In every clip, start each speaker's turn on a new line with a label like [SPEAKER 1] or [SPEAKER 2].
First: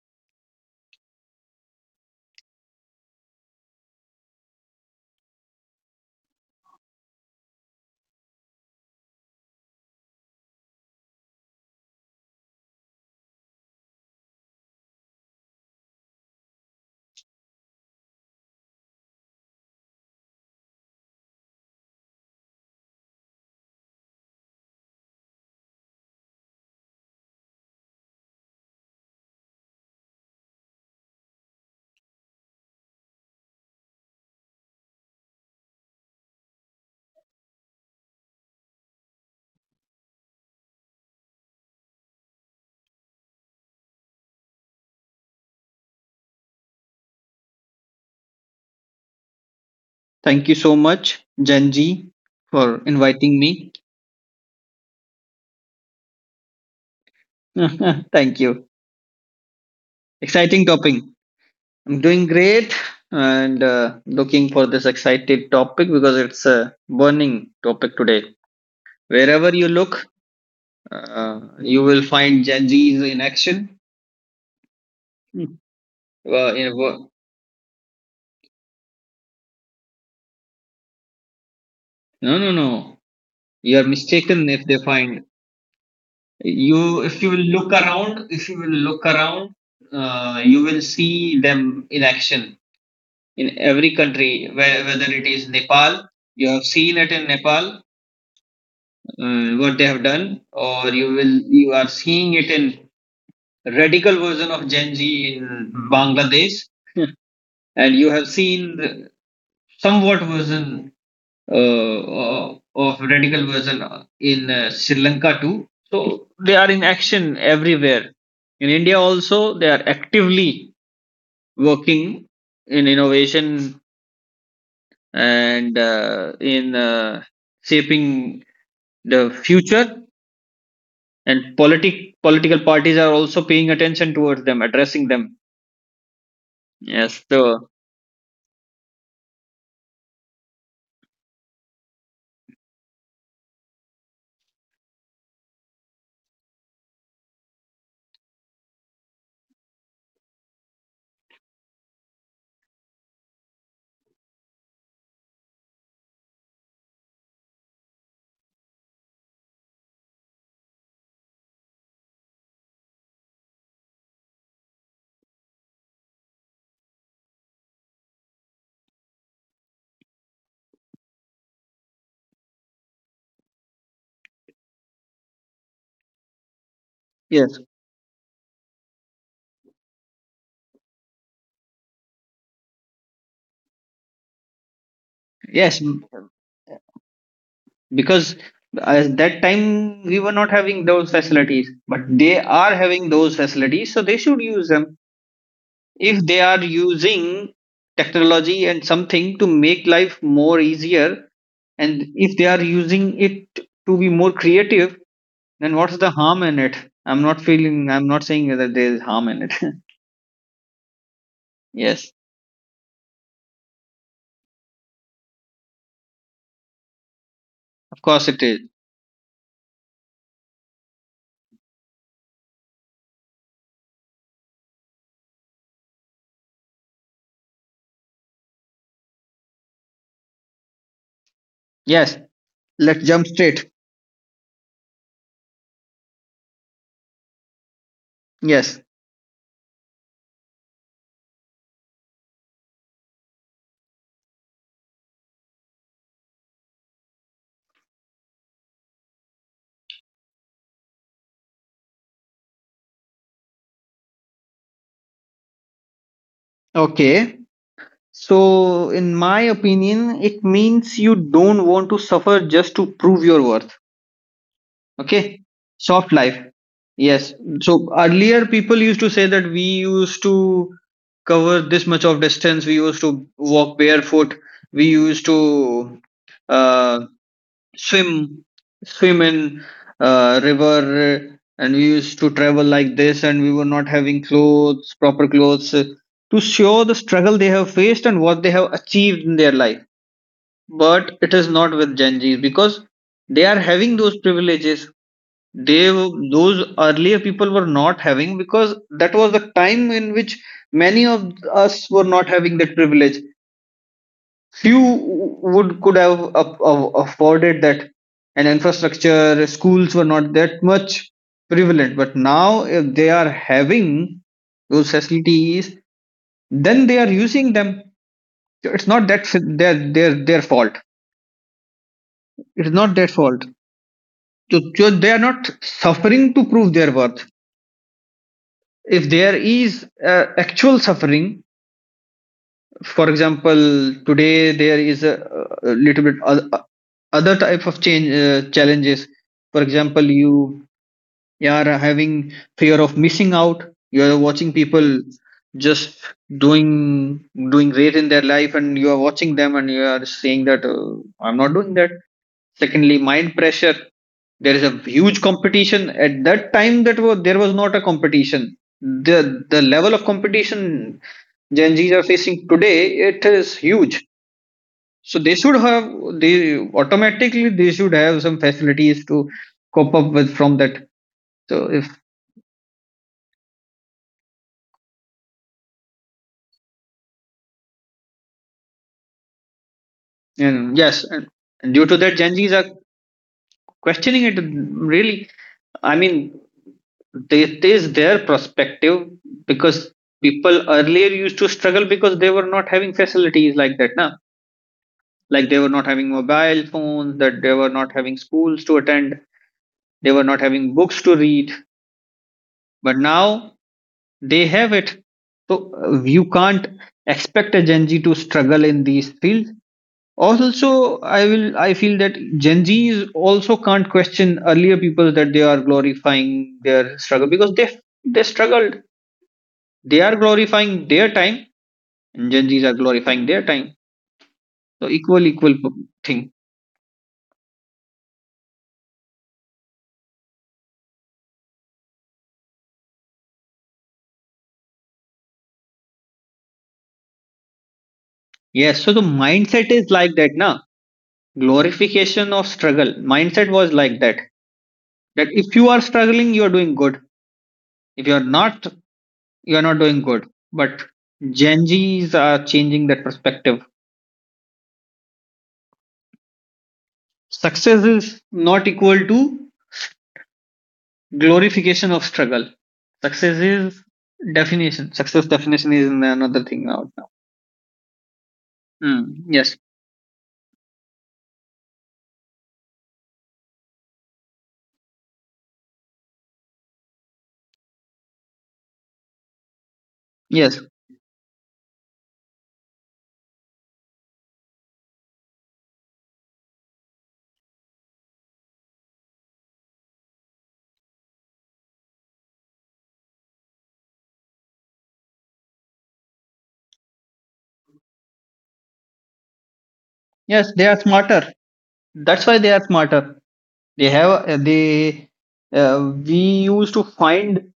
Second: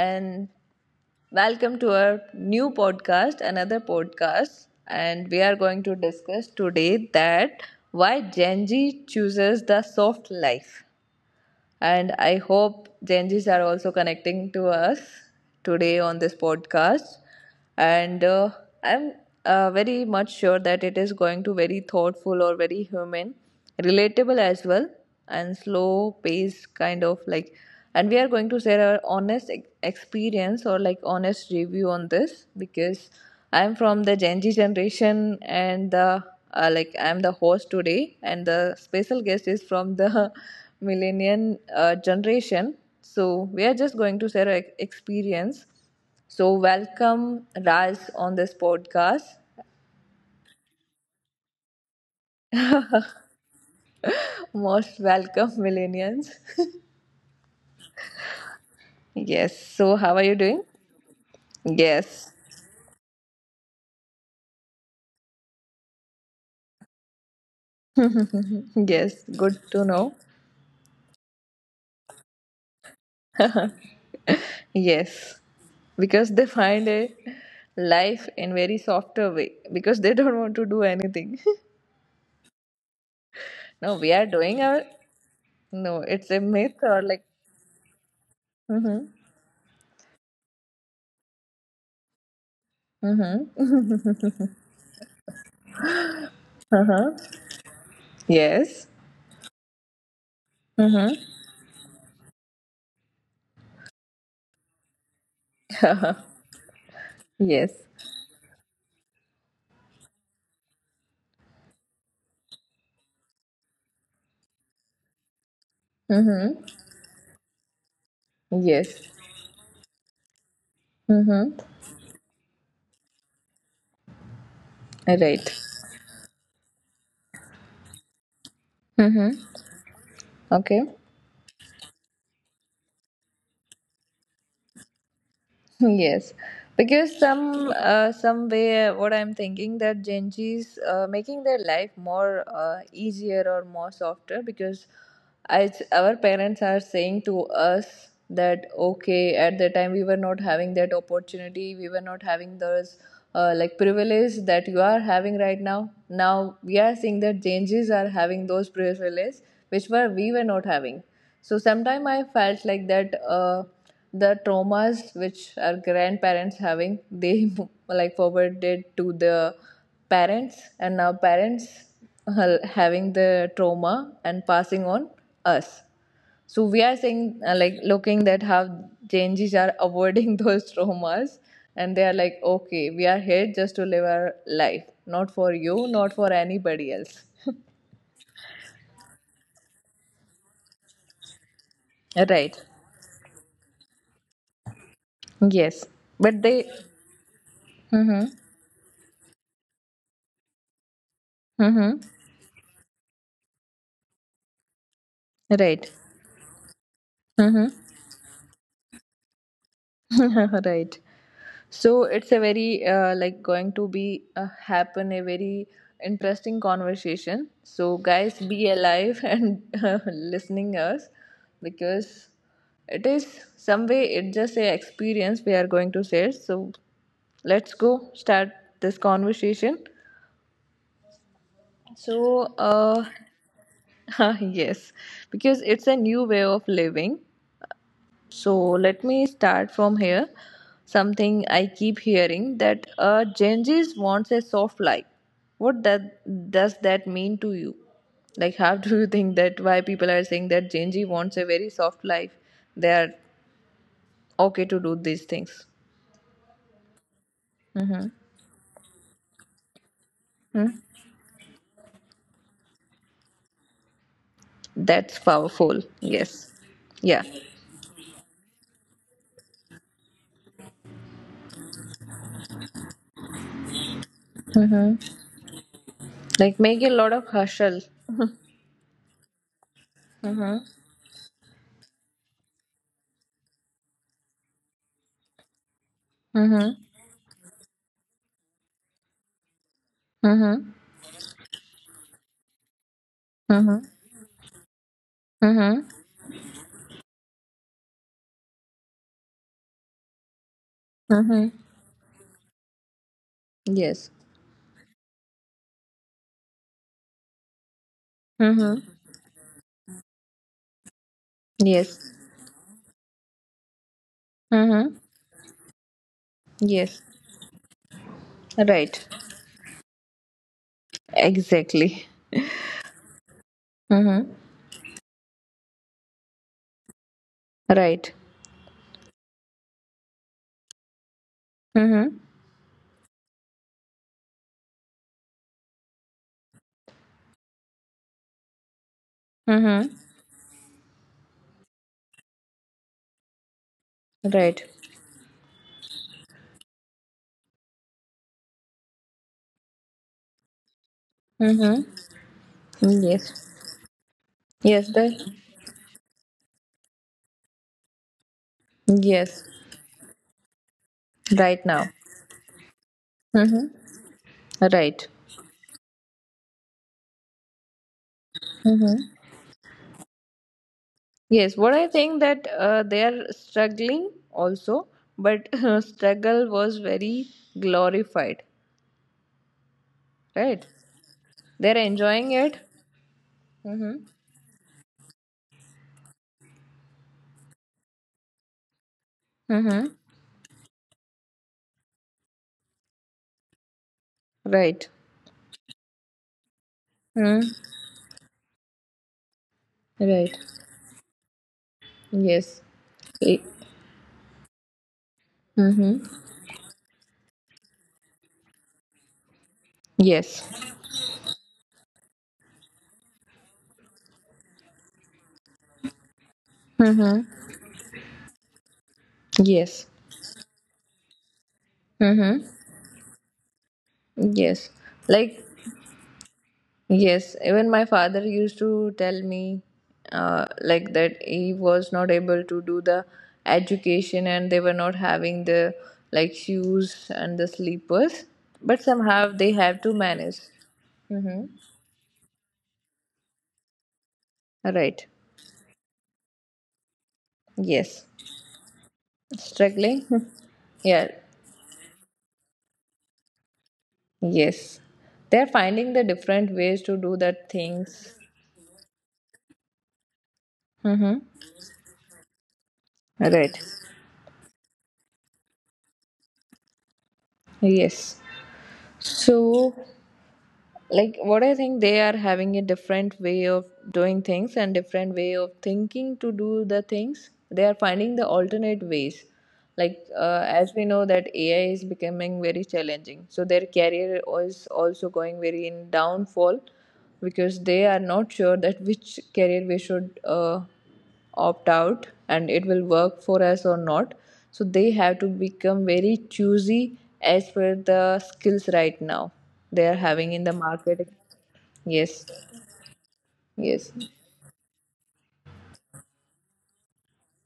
[SPEAKER 1] and welcome to our new podcast, another podcast. And we are going to discuss today that why Gen Z chooses the soft life. And I hope Gen Zs are also connecting to us today on this podcast. And I'm Very much sure that it is going to very thoughtful or very human, relatable as well, and slow pace kind of like. And we are going to share our honest experience or like honest review on this because I'm from the Gen Z generation and the like I'm the host today, and the special guest is from the millennial generation. So we are just going to share our experience. So welcome Raj on this podcast.
[SPEAKER 2] Thank you so much, Janji, for inviting me.
[SPEAKER 1] Most welcome millennials.
[SPEAKER 2] Thank you.
[SPEAKER 1] Yes. So how are you
[SPEAKER 2] Exciting
[SPEAKER 1] doing?
[SPEAKER 2] topic. I'm doing
[SPEAKER 1] Yes.
[SPEAKER 2] great and looking for this excited topic because it's a burning topic today.
[SPEAKER 1] Yes.
[SPEAKER 2] Wherever
[SPEAKER 1] Good
[SPEAKER 2] you
[SPEAKER 1] to
[SPEAKER 2] look,
[SPEAKER 1] know.
[SPEAKER 2] you will find Janjis in action.
[SPEAKER 1] Yes.
[SPEAKER 2] Hmm.
[SPEAKER 1] Because they
[SPEAKER 2] Uh, in,
[SPEAKER 1] find
[SPEAKER 2] wo-
[SPEAKER 1] a life in very softer way because they don't want to do anything.
[SPEAKER 2] no, no, no. You are
[SPEAKER 1] No, we are
[SPEAKER 2] mistaken if
[SPEAKER 1] doing
[SPEAKER 2] they
[SPEAKER 1] our.
[SPEAKER 2] find
[SPEAKER 1] No, it's a myth
[SPEAKER 2] you.
[SPEAKER 1] or
[SPEAKER 2] If
[SPEAKER 1] like.
[SPEAKER 2] you will look around, If you will look
[SPEAKER 1] Mm-hmm.
[SPEAKER 2] around, you will see them in action in every country, where, whether it is Nepal, you have seen it in Nepal,
[SPEAKER 1] Yes.
[SPEAKER 2] what they have done, or
[SPEAKER 1] Mm-hmm.
[SPEAKER 2] you are seeing it in radical version of Gen Z in Bangladesh,
[SPEAKER 1] yes.
[SPEAKER 2] and you have seen the somewhat version of radical version in Sri Lanka too. So they are
[SPEAKER 1] Mm-hmm.
[SPEAKER 2] in action everywhere. In India
[SPEAKER 1] Yes.
[SPEAKER 2] also, they are actively
[SPEAKER 1] Mm-hmm.
[SPEAKER 2] working in innovation
[SPEAKER 1] Right.
[SPEAKER 2] and in shaping the
[SPEAKER 1] Mm-hmm.
[SPEAKER 2] future,
[SPEAKER 1] Okay.
[SPEAKER 2] and political parties are also paying attention towards them, addressing them.
[SPEAKER 1] Yes, because
[SPEAKER 2] Yes,
[SPEAKER 1] some way what I'm thinking that Gen Z's making their life more easier or more softer because as our parents are saying to us that okay at the time we were not having that opportunity, we were not having those like privilege that you are having right now. Now we are seeing that Gen Z's are having those privilege which were we were not having, so sometime I felt like that. The traumas which our grandparents having, they like forwarded to the parents, and now parents having the trauma and passing on us. So we are saying
[SPEAKER 2] yes
[SPEAKER 1] like looking that how changes are avoiding those traumas, and they are like, okay, we are here just to live our life, not for
[SPEAKER 2] yes
[SPEAKER 1] you,
[SPEAKER 2] m-
[SPEAKER 1] not for anybody else.
[SPEAKER 2] because at that time we were not having those facilities, but they
[SPEAKER 1] Right.
[SPEAKER 2] are having those facilities, so they should use them.
[SPEAKER 1] Yes.
[SPEAKER 2] If they
[SPEAKER 1] But
[SPEAKER 2] are
[SPEAKER 1] they,
[SPEAKER 2] using
[SPEAKER 1] mm-hmm.
[SPEAKER 2] technology and something to make life more easier, and
[SPEAKER 1] Mm-hmm.
[SPEAKER 2] if they are using it to be more creative, then what's
[SPEAKER 1] Right.
[SPEAKER 2] the harm in it?
[SPEAKER 1] Mm-hmm.
[SPEAKER 2] I'm not saying that there is harm in it.
[SPEAKER 1] right. So
[SPEAKER 2] Yes,
[SPEAKER 1] it's a very like going to be happen a very interesting conversation.
[SPEAKER 2] of
[SPEAKER 1] So
[SPEAKER 2] course it
[SPEAKER 1] guys,
[SPEAKER 2] is.
[SPEAKER 1] be alive and listening us because it is some way it just a experience we are going to share. So let's go start this conversation.
[SPEAKER 2] Yes,
[SPEAKER 1] So
[SPEAKER 2] let's
[SPEAKER 1] uh,
[SPEAKER 2] jump straight.
[SPEAKER 1] yes, because it's a new way of living. So
[SPEAKER 2] Yes.
[SPEAKER 1] let me start from here. Something I keep hearing that Gen Zs wants a soft life. What that does that mean to you? Like, how do you think that why people are saying that Gen Z wants a very soft life? They are okay to do these things.
[SPEAKER 2] Okay.
[SPEAKER 1] Mm-hmm.
[SPEAKER 2] So, in my opinion, it
[SPEAKER 1] Hmm?
[SPEAKER 2] means you don't want to suffer just to prove your worth.
[SPEAKER 1] That's
[SPEAKER 2] Okay.
[SPEAKER 1] powerful.
[SPEAKER 2] Soft life.
[SPEAKER 1] Yes. Yeah.
[SPEAKER 2] Yes. So, earlier people used to say that we used to cover this much of distance, we used to walk barefoot, we
[SPEAKER 1] Mm-hmm.
[SPEAKER 2] used to
[SPEAKER 1] Like, make a
[SPEAKER 2] uh,
[SPEAKER 1] lot of hustle.
[SPEAKER 2] swim swim in
[SPEAKER 1] Mm-hmm.
[SPEAKER 2] river, and we used to travel like this, and we were not having clothes proper clothes, to
[SPEAKER 1] Mm-hmm.
[SPEAKER 2] show the struggle they have faced and what they have achieved in their life.
[SPEAKER 1] Mm-hmm.
[SPEAKER 2] But it is not with Gen Z's because they are having those privileges
[SPEAKER 1] Mm-hmm.
[SPEAKER 2] those earlier people were not having, because that was the time in which many of
[SPEAKER 1] Mm-hmm.
[SPEAKER 2] us were not having that privilege.
[SPEAKER 1] Yes.
[SPEAKER 2] Few would could have afforded that, and
[SPEAKER 1] Mm-hmm.
[SPEAKER 2] infrastructure, schools were not that much prevalent. But
[SPEAKER 1] Yes.
[SPEAKER 2] now if they are having those
[SPEAKER 1] Mm-hmm.
[SPEAKER 2] facilities, then they
[SPEAKER 1] Yes.
[SPEAKER 2] are using them. So it's not
[SPEAKER 1] Right.
[SPEAKER 2] that f- their fault,
[SPEAKER 1] Exactly.
[SPEAKER 2] it's not their fault.
[SPEAKER 1] Mm-hmm.
[SPEAKER 2] So they are not suffering to prove their worth.
[SPEAKER 1] Right.
[SPEAKER 2] If there is actual suffering,
[SPEAKER 1] Mm-hmm.
[SPEAKER 2] for example, today there is a little bit other type of change challenges. For
[SPEAKER 1] Mm-hmm.
[SPEAKER 2] example, you are having fear of missing out, you are watching
[SPEAKER 1] Right.
[SPEAKER 2] people just doing doing great in their life, and you are watching them, and you are saying that I'm not doing that.
[SPEAKER 1] Mm-hmm.
[SPEAKER 2] Secondly, mind
[SPEAKER 1] Yes.
[SPEAKER 2] pressure. There is a
[SPEAKER 1] Yes.
[SPEAKER 2] huge
[SPEAKER 1] The,
[SPEAKER 2] competition. At that time, that was there was not a competition.
[SPEAKER 1] yes.
[SPEAKER 2] The level of competition Gen
[SPEAKER 1] Right
[SPEAKER 2] Zs
[SPEAKER 1] now.
[SPEAKER 2] are facing today, it is
[SPEAKER 1] Mm-hmm.
[SPEAKER 2] huge.
[SPEAKER 1] Right.
[SPEAKER 2] So they should have, they automatically they should have some facilities
[SPEAKER 1] Mm-hmm.
[SPEAKER 2] to cope up with from that. So
[SPEAKER 1] Yes. What
[SPEAKER 2] if,
[SPEAKER 1] I think that they are struggling also, but struggle was very glorified. Right.
[SPEAKER 2] and yes, and due
[SPEAKER 1] They're
[SPEAKER 2] to that, Gen
[SPEAKER 1] enjoying
[SPEAKER 2] Zs are
[SPEAKER 1] it. Mm-hmm.
[SPEAKER 2] questioning it. Really, I mean, it is their perspective, because
[SPEAKER 1] Mm-hmm.
[SPEAKER 2] people earlier used to struggle because they were not having facilities like that now.
[SPEAKER 1] Right.
[SPEAKER 2] Like, they were not having mobile phones, that
[SPEAKER 1] Mm.
[SPEAKER 2] they were not having schools to attend, they were not
[SPEAKER 1] Right.
[SPEAKER 2] having books to read.
[SPEAKER 1] Yes.
[SPEAKER 2] But now they have it. So
[SPEAKER 1] Mm-hmm.
[SPEAKER 2] you can't expect a Gen Z to struggle in these fields.
[SPEAKER 1] Yes.
[SPEAKER 2] Also, I feel that Gen Zs also can't question earlier people that they are glorifying their struggle,
[SPEAKER 1] Mm-hmm.
[SPEAKER 2] because they struggled.
[SPEAKER 1] Yes.
[SPEAKER 2] They are glorifying their time, and Gen
[SPEAKER 1] Mm-hmm.
[SPEAKER 2] Zs are glorifying their time.
[SPEAKER 1] Yes.
[SPEAKER 2] So equal
[SPEAKER 1] Like,
[SPEAKER 2] equal thing.
[SPEAKER 1] yes, even my father used to tell me like that he was not able to do the education and they were not having the like shoes and the sleepers,
[SPEAKER 2] Yes. So
[SPEAKER 1] but
[SPEAKER 2] the
[SPEAKER 1] somehow they
[SPEAKER 2] mindset is
[SPEAKER 1] have to
[SPEAKER 2] like that,
[SPEAKER 1] manage.
[SPEAKER 2] na,
[SPEAKER 1] Mm-hmm.
[SPEAKER 2] glorification of struggle. Mindset was like that.
[SPEAKER 1] Right.
[SPEAKER 2] That if you are struggling, you are doing good. If you
[SPEAKER 1] Yes.
[SPEAKER 2] are not, you're not doing
[SPEAKER 1] Struggling.
[SPEAKER 2] good. But
[SPEAKER 1] yeah.
[SPEAKER 2] Gen Zs are changing that perspective.
[SPEAKER 1] Yes. They're finding the different ways to do that
[SPEAKER 2] Success is
[SPEAKER 1] things.
[SPEAKER 2] not equal to
[SPEAKER 1] Mm-hmm.
[SPEAKER 2] glorification of struggle. Success
[SPEAKER 1] Right.
[SPEAKER 2] is definition. Success definition is another thing out now.
[SPEAKER 1] Yes.
[SPEAKER 2] Hmm. Yes,
[SPEAKER 1] So, like, what I think they are having a different way of doing things and different way of thinking to do the things. They are finding the alternate ways.
[SPEAKER 2] yes,
[SPEAKER 1] As we know that AI is becoming very challenging. So their career is also going very in downfall because they are not sure that which career we should opt out and it will work for us or not, so they have to become very choosy as per the skills right now they are having
[SPEAKER 2] yes.
[SPEAKER 1] in the
[SPEAKER 2] They are
[SPEAKER 1] market.
[SPEAKER 2] smarter. That's why
[SPEAKER 1] Yes.
[SPEAKER 2] they are smarter. They
[SPEAKER 1] Yes.
[SPEAKER 2] have they. We used to find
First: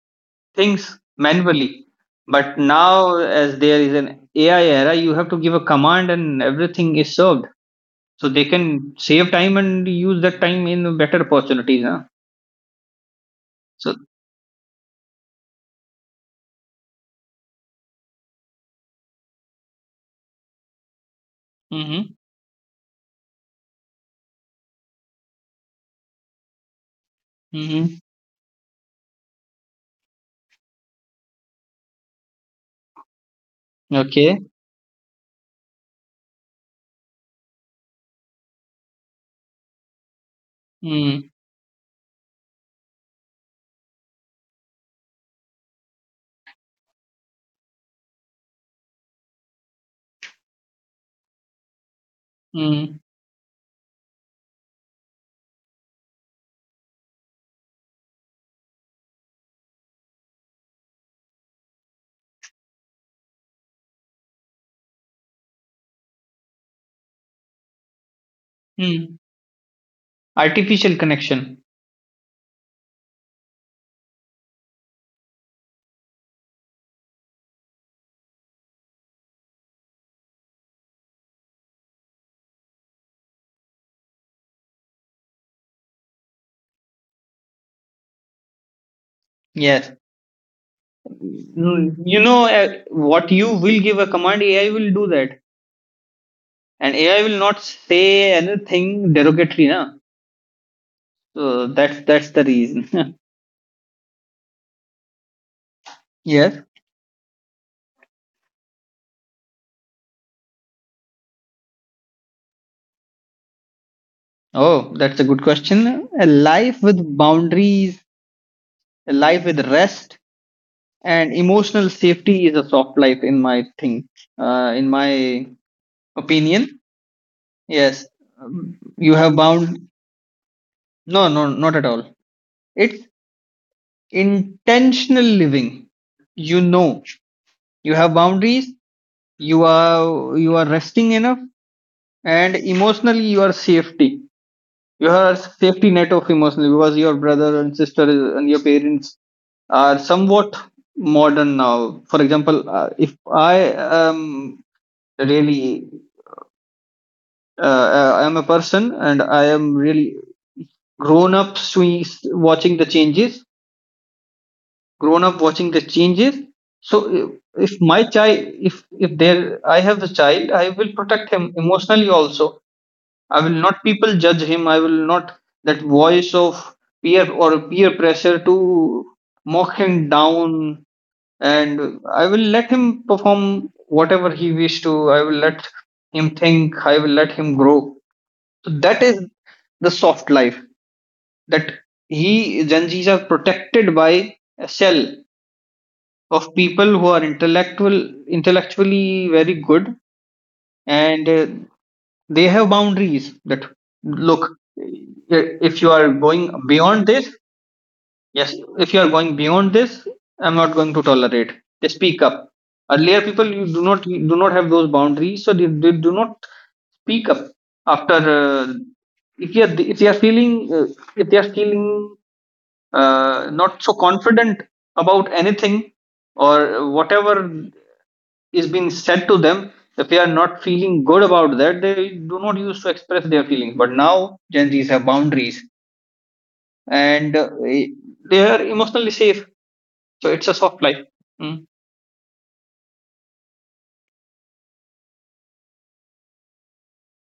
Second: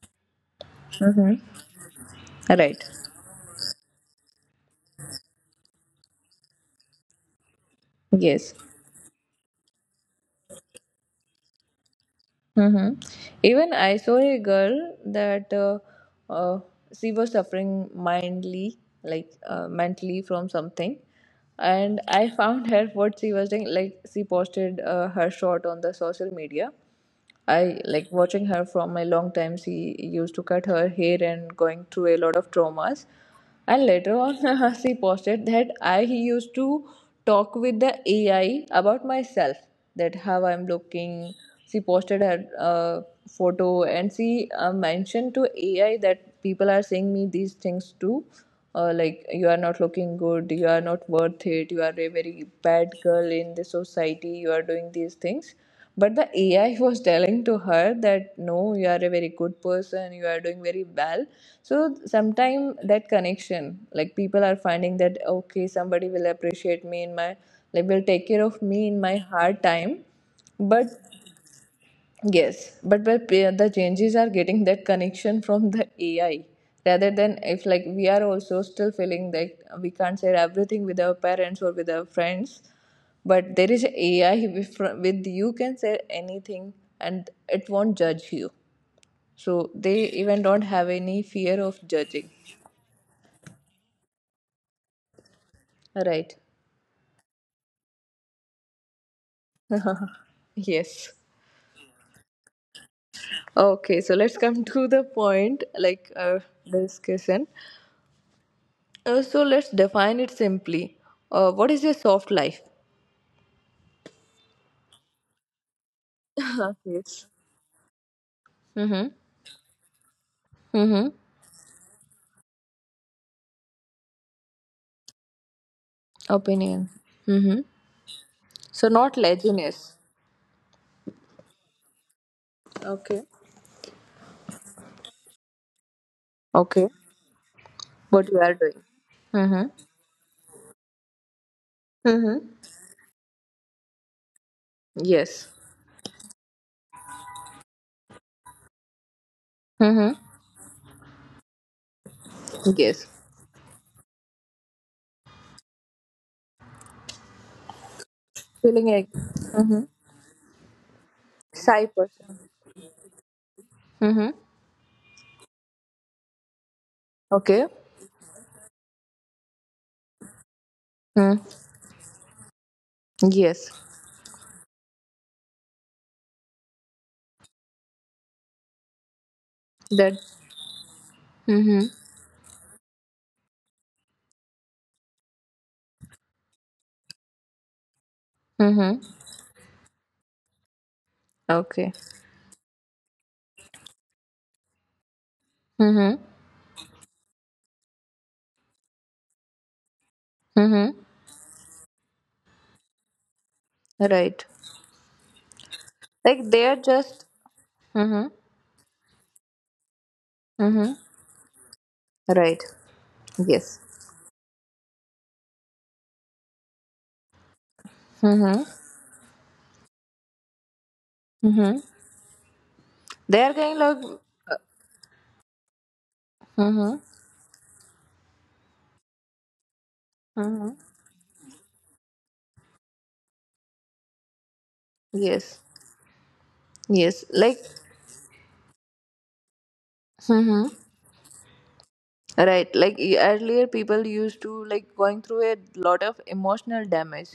[SPEAKER 2] things
[SPEAKER 1] Mm-hmm.
[SPEAKER 2] manually, but
[SPEAKER 1] Right.
[SPEAKER 2] now as there is an AI era, you have to give a command and everything is served. So they
[SPEAKER 1] Yes.
[SPEAKER 2] can save time and use that time in better opportunities, huh?
[SPEAKER 1] Mm-hmm. Even
[SPEAKER 2] So,
[SPEAKER 1] I saw a girl that uh, she was suffering mindly like mentally from something, and
[SPEAKER 2] hmm.
[SPEAKER 1] I found her what she was doing. Like she posted her shot on the social media. I
[SPEAKER 2] Hmm,
[SPEAKER 1] like watching her from a long time. She used to cut her hair and going through a lot of traumas. And later on,
[SPEAKER 2] okay,
[SPEAKER 1] she posted that I used to talk with the AI about myself, that how I'm looking.
[SPEAKER 2] mm,
[SPEAKER 1] She posted her photo and she mentioned to AI that people are saying me these things too. Like you are not looking good, you are not worth it, you are a very bad
[SPEAKER 2] mm,
[SPEAKER 1] girl in the society, you are doing these things, but the AI was telling to her that no, you are a very good person, you are doing very well. So sometime that connection, like people are finding that okay, somebody will appreciate me in my like, will take care of me in my
[SPEAKER 2] mm.
[SPEAKER 1] hard time. But
[SPEAKER 2] Artificial connection.
[SPEAKER 1] yes, but the changes are getting that connection from the AI rather than if like we are also still feeling that we can't share everything with our parents or with our friends, but there is AI with you can share anything and it won't judge you. So they
[SPEAKER 2] Yes.
[SPEAKER 1] even don't have any fear of
[SPEAKER 2] Mm, you
[SPEAKER 1] judging.
[SPEAKER 2] know, what you will give a command, AI will do that,
[SPEAKER 1] Right.
[SPEAKER 2] and AI will not say anything derogatory, na.
[SPEAKER 1] Yes.
[SPEAKER 2] So that's the reason.
[SPEAKER 1] Okay, so let's come to the point, like
[SPEAKER 2] Yes.
[SPEAKER 1] discussion. So let's define it simply. What is a soft life?
[SPEAKER 2] Oh, that's a good question. A life with
[SPEAKER 1] yes.
[SPEAKER 2] boundaries,
[SPEAKER 1] Mm-hmm.
[SPEAKER 2] a life with rest,
[SPEAKER 1] Mm-hmm.
[SPEAKER 2] and emotional safety is a soft life in my thing, in my opinion.
[SPEAKER 1] Opinion. Mm-hmm.
[SPEAKER 2] Yes. Um,
[SPEAKER 1] So not
[SPEAKER 2] you have bound,
[SPEAKER 1] laziness.
[SPEAKER 2] no, no, not at all. It's
[SPEAKER 1] Okay.
[SPEAKER 2] intentional living, you
[SPEAKER 1] Okay.
[SPEAKER 2] know. You have
[SPEAKER 1] What you are
[SPEAKER 2] boundaries,
[SPEAKER 1] doing. Mm-hmm.
[SPEAKER 2] you are you are resting enough, and
[SPEAKER 1] Mm-hmm.
[SPEAKER 2] emotionally you are safety. You are
[SPEAKER 1] Yes.
[SPEAKER 2] safety net of emotionally, because your brother and sister is- and your parents are
[SPEAKER 1] Mm-hmm.
[SPEAKER 2] somewhat modern now. For example,
[SPEAKER 1] Yes.
[SPEAKER 2] if I um, really I am a
[SPEAKER 1] Feeling
[SPEAKER 2] person
[SPEAKER 1] like
[SPEAKER 2] and I
[SPEAKER 1] mm-hmm,
[SPEAKER 2] am really grown up
[SPEAKER 1] shy
[SPEAKER 2] swing,
[SPEAKER 1] person.
[SPEAKER 2] watching the changes
[SPEAKER 1] Mm-hmm.
[SPEAKER 2] grown up watching the changes. So
[SPEAKER 1] Okay.
[SPEAKER 2] if my child, if there I have a child, I will protect
[SPEAKER 1] Mm.
[SPEAKER 2] him emotionally also. I will
[SPEAKER 1] Yes.
[SPEAKER 2] not people judge him. I will not that voice of peer pressure to mock him
[SPEAKER 1] That.
[SPEAKER 2] down. And
[SPEAKER 1] Mm-hmm.
[SPEAKER 2] I will let him perform whatever he wish to, I will let him think, I will let him grow. So
[SPEAKER 1] Mm-hmm.
[SPEAKER 2] that is the soft life, that
[SPEAKER 1] Okay.
[SPEAKER 2] he Genjis are protected by a shell
[SPEAKER 1] Mm-hmm.
[SPEAKER 2] of people who are intellectually very good,
[SPEAKER 1] Mm-hmm.
[SPEAKER 2] and they have boundaries, that
[SPEAKER 1] Right.
[SPEAKER 2] look, if you are
[SPEAKER 1] Like
[SPEAKER 2] going
[SPEAKER 1] they are
[SPEAKER 2] beyond
[SPEAKER 1] just.
[SPEAKER 2] this.
[SPEAKER 1] Mm-hmm.
[SPEAKER 2] Yes, if you are going beyond this, I'm not
[SPEAKER 1] Mm-hmm.
[SPEAKER 2] going to tolerate. They speak up.
[SPEAKER 1] Right.
[SPEAKER 2] Earlier people,
[SPEAKER 1] Yes.
[SPEAKER 2] you do not have those boundaries, so they do not speak up. After
[SPEAKER 1] Mm-hmm.
[SPEAKER 2] If you are, if they are feeling if they are
[SPEAKER 1] Mm-hmm.
[SPEAKER 2] feeling
[SPEAKER 1] They are going
[SPEAKER 2] not
[SPEAKER 1] like
[SPEAKER 2] so
[SPEAKER 1] uh,
[SPEAKER 2] confident about anything,
[SPEAKER 1] mm-hmm.
[SPEAKER 2] or whatever is being said to them, if they are
[SPEAKER 1] Mm-hmm.
[SPEAKER 2] not feeling good about that, they do not use to express their feelings. But now Gen Z's have
[SPEAKER 1] Yes,
[SPEAKER 2] boundaries,
[SPEAKER 1] yes.
[SPEAKER 2] and
[SPEAKER 1] Like
[SPEAKER 2] they are emotionally safe, so it's a
[SPEAKER 1] mm-hmm,
[SPEAKER 2] soft life. Mm.
[SPEAKER 1] right. Like earlier, people used to like going through a lot of emotional damage.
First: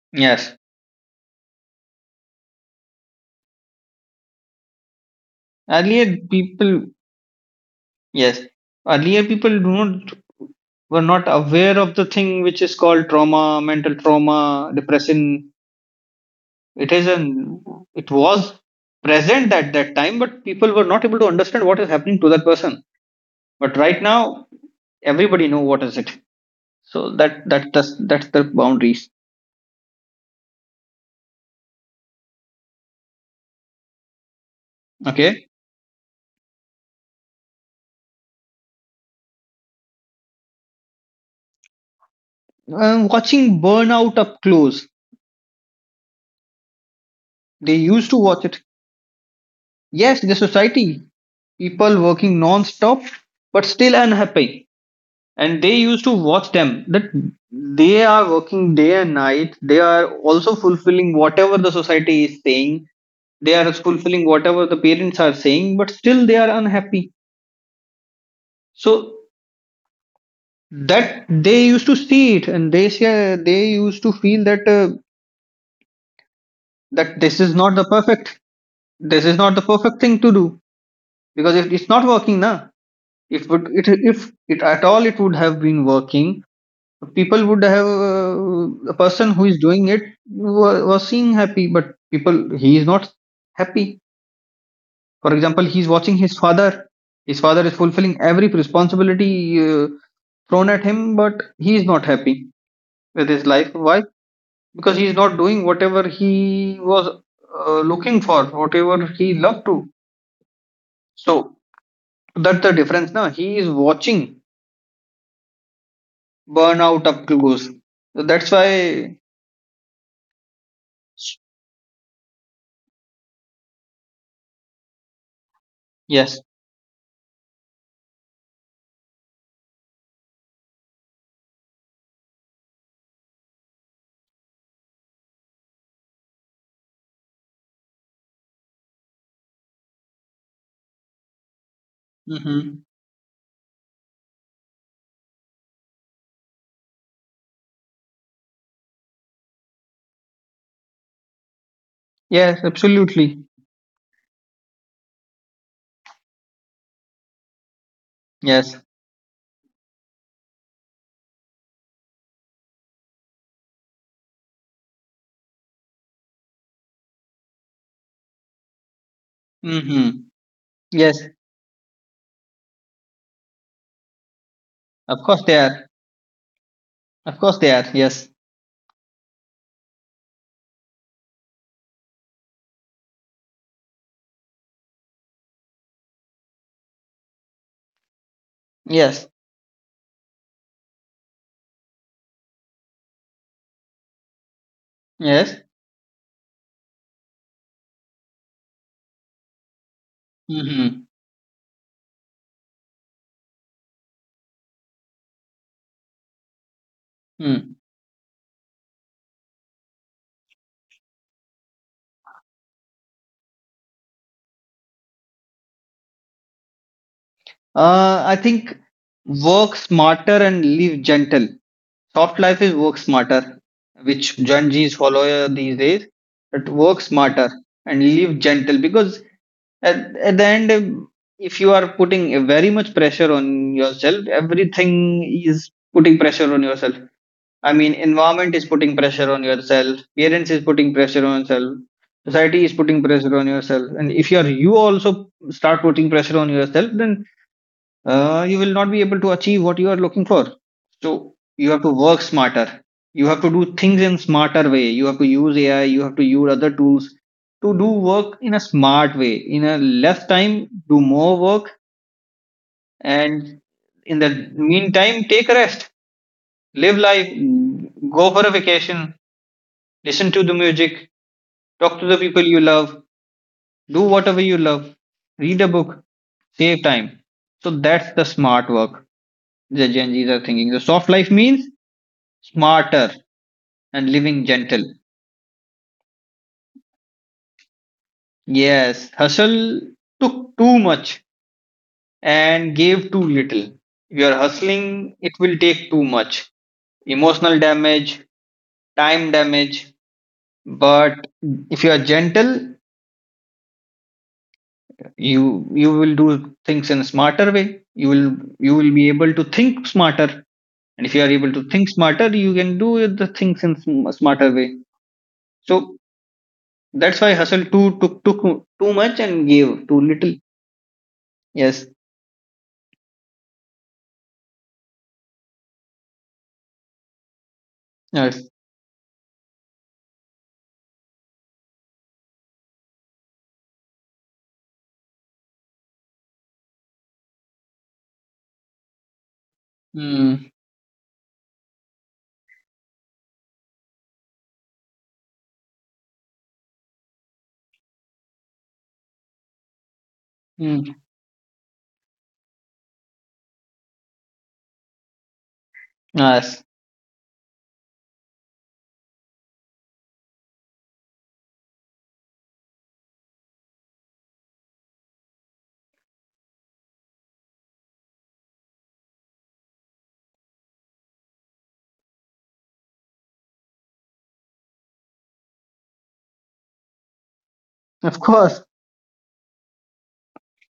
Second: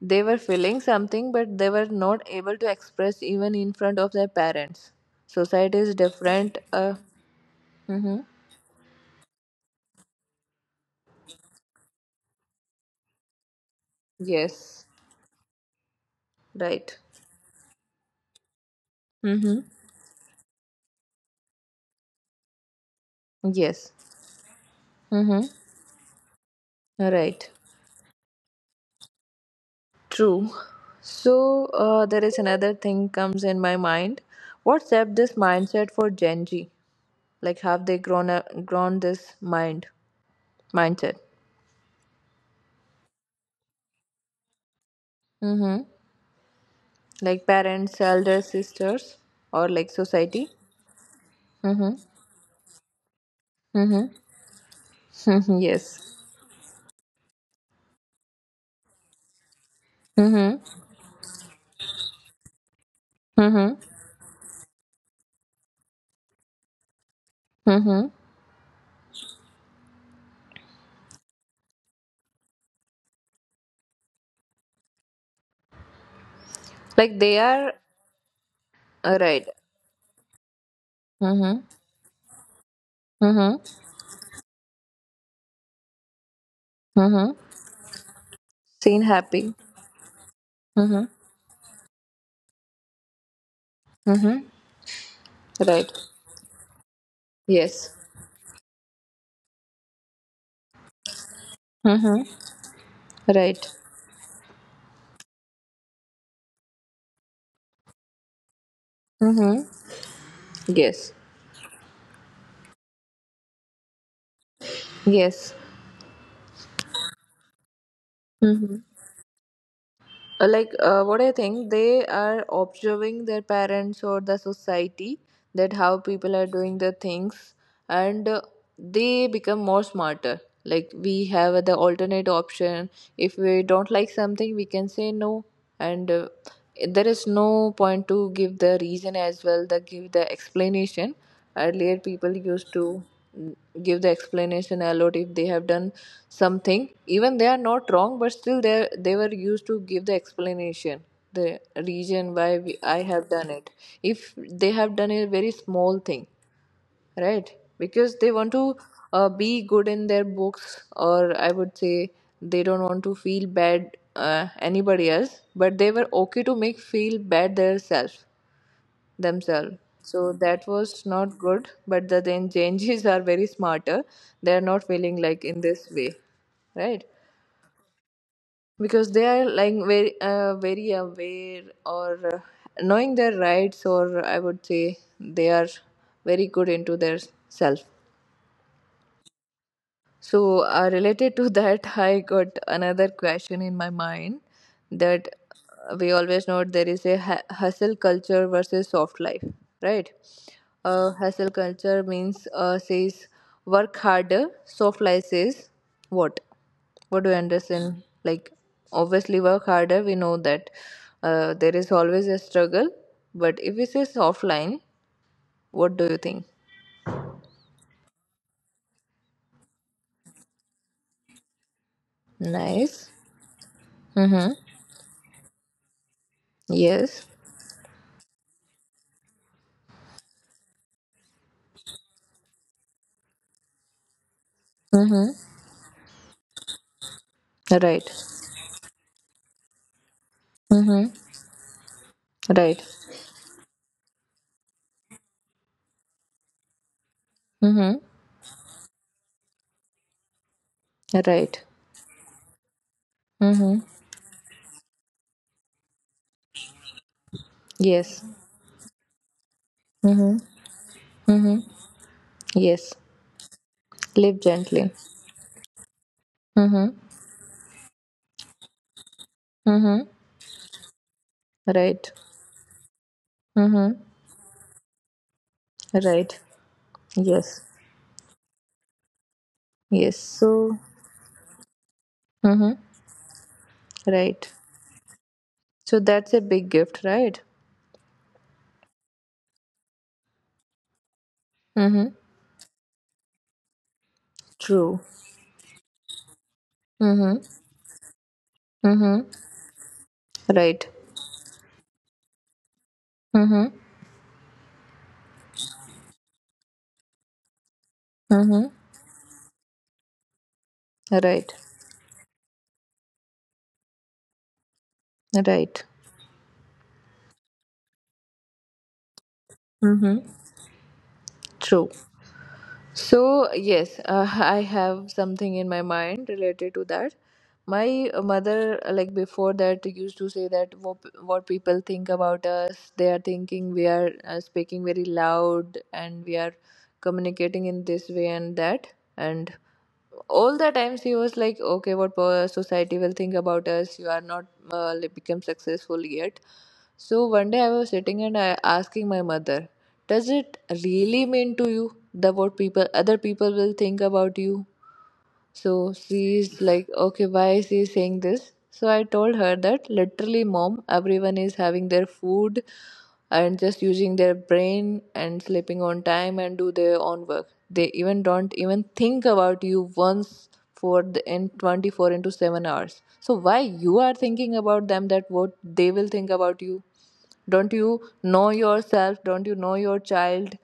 [SPEAKER 1] They were
[SPEAKER 2] Yes.
[SPEAKER 1] feeling something, but they were not able to express even in front of their parents. Society is
[SPEAKER 2] Earlier
[SPEAKER 1] different.
[SPEAKER 2] people,
[SPEAKER 1] Mm-hmm.
[SPEAKER 2] yes, Earlier people do not were not aware of the thing which is called trauma, mental trauma,
[SPEAKER 1] Yes.
[SPEAKER 2] depression. It
[SPEAKER 1] Right.
[SPEAKER 2] is an It was present
[SPEAKER 1] Mm-hmm.
[SPEAKER 2] at that time, but people were not able to understand what is happening to that person. But
[SPEAKER 1] Yes.
[SPEAKER 2] right now,
[SPEAKER 1] Mm-hmm.
[SPEAKER 2] everybody know what is it. So
[SPEAKER 1] Right.
[SPEAKER 2] that's the boundaries.
[SPEAKER 1] True. So there is another thing comes in my mind. What's up this
[SPEAKER 2] Okay.
[SPEAKER 1] mindset for Gen Z? Like have they grown up, grown this mindset?
[SPEAKER 2] Watching burnout up close.
[SPEAKER 1] Mm-hmm. Like
[SPEAKER 2] They
[SPEAKER 1] parents,
[SPEAKER 2] used to
[SPEAKER 1] elder
[SPEAKER 2] watch it.
[SPEAKER 1] sisters, or like
[SPEAKER 2] Yes, the
[SPEAKER 1] society.
[SPEAKER 2] society,
[SPEAKER 1] Mm-hmm.
[SPEAKER 2] people working non-stop but still
[SPEAKER 1] Mm-hmm.
[SPEAKER 2] unhappy. And they used to
[SPEAKER 1] yes.
[SPEAKER 2] watch them, that they are working day and night. They are also
[SPEAKER 1] Mm-hmm.
[SPEAKER 2] fulfilling whatever the society is saying. They are
[SPEAKER 1] Mm-hmm.
[SPEAKER 2] fulfilling whatever the parents are saying, but still they are unhappy.
[SPEAKER 1] Mm-hmm.
[SPEAKER 2] So that they used to see it, and they used to feel that
[SPEAKER 1] Like
[SPEAKER 2] that
[SPEAKER 1] they
[SPEAKER 2] this is
[SPEAKER 1] are
[SPEAKER 2] not the perfect. This is
[SPEAKER 1] right.
[SPEAKER 2] not the perfect thing to do, because
[SPEAKER 1] Mm-hmm.
[SPEAKER 2] it's not working now. If would
[SPEAKER 1] Mm-hmm.
[SPEAKER 2] it if it at all it would have been working,
[SPEAKER 1] Mm-hmm.
[SPEAKER 2] people would have, the
[SPEAKER 1] Seen
[SPEAKER 2] person who
[SPEAKER 1] happy.
[SPEAKER 2] is doing it
[SPEAKER 1] Mm-hmm.
[SPEAKER 2] was seeing happy, but people he is not happy.
[SPEAKER 1] Mm-hmm.
[SPEAKER 2] For example, he is
[SPEAKER 1] Right.
[SPEAKER 2] watching his father. His father is
[SPEAKER 1] Yes.
[SPEAKER 2] fulfilling every responsibility uh, thrown at him, but he is not
[SPEAKER 1] Mm-hmm.
[SPEAKER 2] happy with his
[SPEAKER 1] Right.
[SPEAKER 2] life. Why? Because he is not doing whatever he was looking for, whatever he loved
[SPEAKER 1] Mm-hmm.
[SPEAKER 2] to.
[SPEAKER 1] Yes,
[SPEAKER 2] So that's the difference now. He is watching
[SPEAKER 1] yes.
[SPEAKER 2] burn out up close. So that's
[SPEAKER 1] Hmm.
[SPEAKER 2] why,
[SPEAKER 1] Like what I think, they are observing their parents or the society, that how people
[SPEAKER 2] yes,
[SPEAKER 1] are doing the things, and they become more smarter. Like we have the alternate option. If we don't like something, we can say no, and there is no point to give the reason as well. The give the explanation. Earlier, people used
[SPEAKER 2] mm-hmm.
[SPEAKER 1] to mm, give the explanation a lot if they have done something. Even they are not wrong, but still they were used to give the explanation, the reason why
[SPEAKER 2] Yes,
[SPEAKER 1] we, I have
[SPEAKER 2] absolutely,
[SPEAKER 1] done it. If they have done a very small thing, right? Because they want to
[SPEAKER 2] yes,
[SPEAKER 1] be good in their books, or I would say they don't want to feel bad anybody else, but they were okay to make feel bad themselves themselves.
[SPEAKER 2] mm-hmm.
[SPEAKER 1] So that was
[SPEAKER 2] Yes,
[SPEAKER 1] not good, but the then changes are very smarter. They are not
[SPEAKER 2] of
[SPEAKER 1] feeling
[SPEAKER 2] course
[SPEAKER 1] like
[SPEAKER 2] they
[SPEAKER 1] in
[SPEAKER 2] are,
[SPEAKER 1] this way, right?
[SPEAKER 2] of course they are, yes,
[SPEAKER 1] Because they are like very, very aware or knowing their rights, or I would say they are very good into their self.
[SPEAKER 2] yes,
[SPEAKER 1] So, related to that, I got another question in my mind that
[SPEAKER 2] yes,
[SPEAKER 1] we always know there is a hustle culture versus soft life, right?
[SPEAKER 2] mm-hmm.
[SPEAKER 1] Hustle culture means says work harder. Soft life says what? What do you
[SPEAKER 2] Mm.
[SPEAKER 1] understand? Like obviously work harder. We know that there is always a struggle, but if we say soft line, what do you think?
[SPEAKER 2] I think work smarter and live gentle. Soft life is work
[SPEAKER 1] Nice.
[SPEAKER 2] smarter, which
[SPEAKER 1] Mm-hmm.
[SPEAKER 2] Gen Z's follow these days. But work
[SPEAKER 1] Yes.
[SPEAKER 2] smarter and live gentle, because at, at the end, if you are putting a very much pressure on yourself, everything
[SPEAKER 1] Mm-hmm.
[SPEAKER 2] is putting pressure on yourself, I mean,
[SPEAKER 1] Right.
[SPEAKER 2] environment is putting pressure on yourself, parents is putting
[SPEAKER 1] Mm-hmm.
[SPEAKER 2] pressure on yourself, society is
[SPEAKER 1] Right.
[SPEAKER 2] putting pressure on yourself, and if you are, you also start putting pressure on yourself, then
[SPEAKER 1] Mm-hmm.
[SPEAKER 2] you will not be able to achieve what you are looking for. So
[SPEAKER 1] Right.
[SPEAKER 2] you have to work smarter. You have to do
[SPEAKER 1] Mm-hmm.
[SPEAKER 2] things in smarter way. You have to use AI. You have to use other tools to do
[SPEAKER 1] Yes.
[SPEAKER 2] work in a smart way. In a less
[SPEAKER 1] Mm-hmm.
[SPEAKER 2] time, do more
[SPEAKER 1] Mm-hmm.
[SPEAKER 2] work,
[SPEAKER 1] Yes.
[SPEAKER 2] and in the
[SPEAKER 1] Live gently.
[SPEAKER 2] meantime, take rest,
[SPEAKER 1] Mm-hmm.
[SPEAKER 2] live life, go for a vacation,
[SPEAKER 1] Mm-hmm.
[SPEAKER 2] listen to the music, talk to
[SPEAKER 1] Right.
[SPEAKER 2] the people you love,
[SPEAKER 1] Mm-hmm.
[SPEAKER 2] do whatever you love, read a book,
[SPEAKER 1] Right.
[SPEAKER 2] save time.
[SPEAKER 1] Yes.
[SPEAKER 2] So that's the smart work the
[SPEAKER 1] Yes.
[SPEAKER 2] Gen Zs are thinking.
[SPEAKER 1] So.
[SPEAKER 2] The soft life means
[SPEAKER 1] Mm-hmm.
[SPEAKER 2] smarter and
[SPEAKER 1] Right.
[SPEAKER 2] living gentle.
[SPEAKER 1] So that's a big gift, right?
[SPEAKER 2] Yes, hustle took too much
[SPEAKER 1] Mm-hmm.
[SPEAKER 2] and gave too little. If you are
[SPEAKER 1] True.
[SPEAKER 2] hustling, it will take too much
[SPEAKER 1] Mm-hmm.
[SPEAKER 2] emotional damage,
[SPEAKER 1] Mm-hmm.
[SPEAKER 2] time damage.
[SPEAKER 1] Right.
[SPEAKER 2] But if you are gentle,
[SPEAKER 1] Mm-hmm.
[SPEAKER 2] you you will do things in a smarter way. You will
[SPEAKER 1] Mm-hmm.
[SPEAKER 2] you will be able to think smarter, and if you are able
[SPEAKER 1] Right.
[SPEAKER 2] to think smarter, you can do the things in smarter way.
[SPEAKER 1] Right.
[SPEAKER 2] So that's why hustle too took too much and gave too
[SPEAKER 1] Mm-hmm.
[SPEAKER 2] little. Yes,
[SPEAKER 1] True. So, yes, I have something in my mind related to that. My
[SPEAKER 2] yes.
[SPEAKER 1] mother, like before that, used to say that what people think about us, they are thinking we are speaking very loud and we are communicating in this way and that. And
[SPEAKER 2] Mm,
[SPEAKER 1] all the times he was like okay what society will think about us, you are not like, become successful yet. So one day I was sitting and I asking my mother, does it
[SPEAKER 2] mm,
[SPEAKER 1] really mean to you the what people other people will think about you? So
[SPEAKER 2] yes,
[SPEAKER 1] she's like, okay, why is he saying this? So I told her that literally, mom, everyone is having their food and just using their brain and sleeping on time and do their own work. They even don't even think about you once for the in 24 into 7 hours. So why you are thinking about them that what they will think about you? Don't you
[SPEAKER 2] of
[SPEAKER 1] know
[SPEAKER 2] course.
[SPEAKER 1] yourself? Don't you know your child?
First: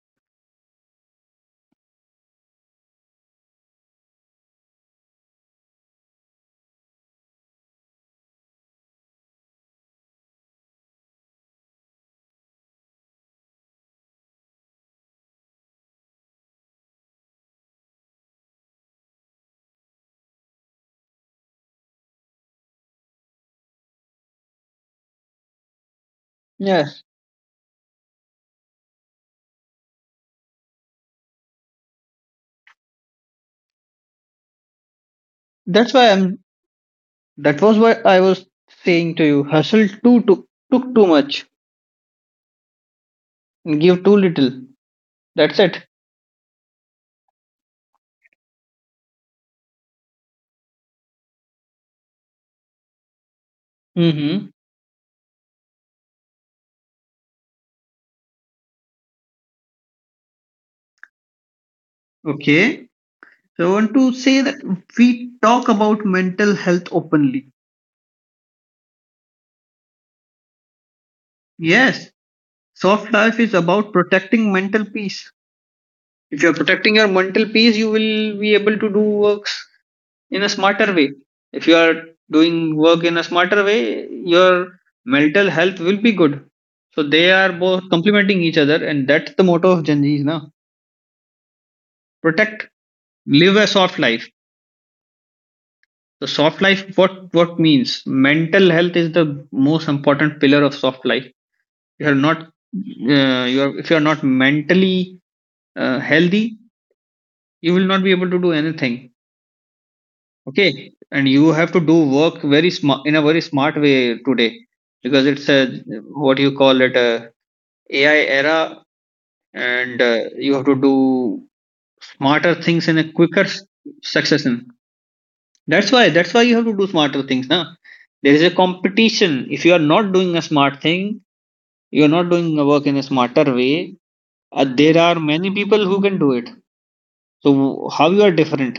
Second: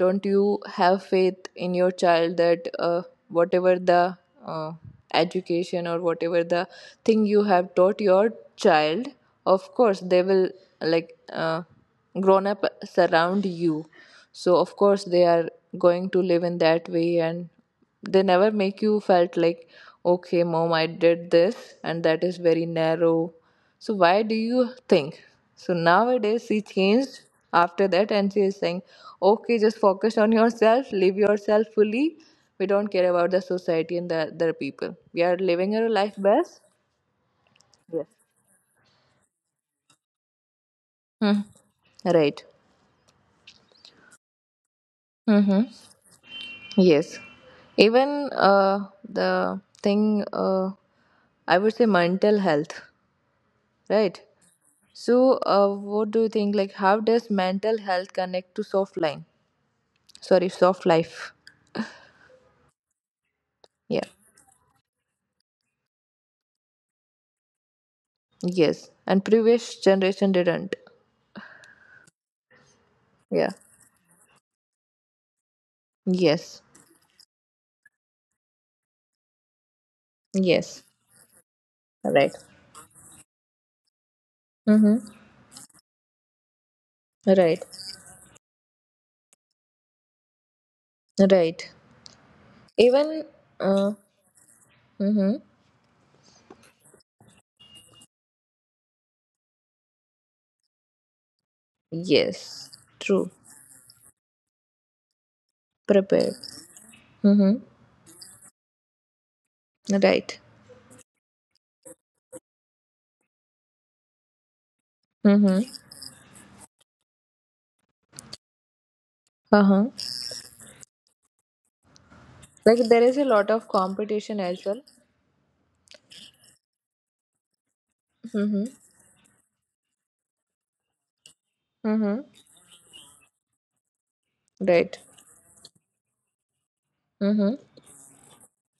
[SPEAKER 1] Don't you have faith in your child that whatever the uh, education or whatever the thing you have taught your child. Of course they will like grown up surround you, so of course they are going to live in that way, and they never make you felt like, okay, mom, I did this, and that is very narrow. So why do you think? So nowadays she
[SPEAKER 2] Yes,
[SPEAKER 1] changed after that, and she is saying, okay, just focus on yourself, live yourself fully. We don't care about the society and the other people. We are living our
[SPEAKER 2] that's why
[SPEAKER 1] life
[SPEAKER 2] I'm.
[SPEAKER 1] best.
[SPEAKER 2] That was what
[SPEAKER 1] Yes.
[SPEAKER 2] I was saying to you. Hustle too, Took too
[SPEAKER 1] Hmm.
[SPEAKER 2] much
[SPEAKER 1] Right.
[SPEAKER 2] and give too little. That's
[SPEAKER 1] Mm-hmm.
[SPEAKER 2] it.
[SPEAKER 1] Yes. Even the thing, I would say mental health, right?
[SPEAKER 2] Mm-hmm.
[SPEAKER 1] So, what do you think? Like, how does mental health connect to soft line? Sorry, soft life.
[SPEAKER 2] Okay. So I want
[SPEAKER 1] Yeah.
[SPEAKER 2] to say that we talk about mental health openly.
[SPEAKER 1] Yes. And previous generation didn't.
[SPEAKER 2] Yes, soft life
[SPEAKER 1] Yeah.
[SPEAKER 2] is about protecting mental peace. If you're
[SPEAKER 1] Yes.
[SPEAKER 2] protecting your mental peace, you will be able to do works in a
[SPEAKER 1] Yes.
[SPEAKER 2] smarter way. If you are
[SPEAKER 1] Right.
[SPEAKER 2] doing work in a smarter way, your
[SPEAKER 1] Mm-hmm.
[SPEAKER 2] mental health will be good. So they are
[SPEAKER 1] Right.
[SPEAKER 2] both complementing each other, and that's the motto of Gen Z's now.
[SPEAKER 1] Right.
[SPEAKER 2] Protect,
[SPEAKER 1] Even
[SPEAKER 2] live a
[SPEAKER 1] uh
[SPEAKER 2] soft life.
[SPEAKER 1] mm-hmm.
[SPEAKER 2] So soft life, what means? Mental health is the most important pillar of soft life. You are not,
[SPEAKER 1] Yes. True.
[SPEAKER 2] you are if you are not mentally
[SPEAKER 1] Prepared.
[SPEAKER 2] healthy,
[SPEAKER 1] Mm-hmm.
[SPEAKER 2] you will not be able to do anything.
[SPEAKER 1] Right.
[SPEAKER 2] Okay, and you have to do work very smart in a very smart way today, because it's
[SPEAKER 1] Mm-hmm.
[SPEAKER 2] a what you call it a AI era.
[SPEAKER 1] Uh-huh.
[SPEAKER 2] And you have to do smarter things
[SPEAKER 1] Like
[SPEAKER 2] in
[SPEAKER 1] there
[SPEAKER 2] a
[SPEAKER 1] is a
[SPEAKER 2] quicker
[SPEAKER 1] lot of competition as
[SPEAKER 2] succession.
[SPEAKER 1] well.
[SPEAKER 2] That's why you have to do smarter things now. There is a
[SPEAKER 1] Mm-hmm.
[SPEAKER 2] competition. If you are not doing a smart thing, you are
[SPEAKER 1] Mm-hmm.
[SPEAKER 2] not doing the work in a smarter way, there
[SPEAKER 1] Right.
[SPEAKER 2] are many people who can do it.
[SPEAKER 1] Mm-hmm.
[SPEAKER 2] So how you are different?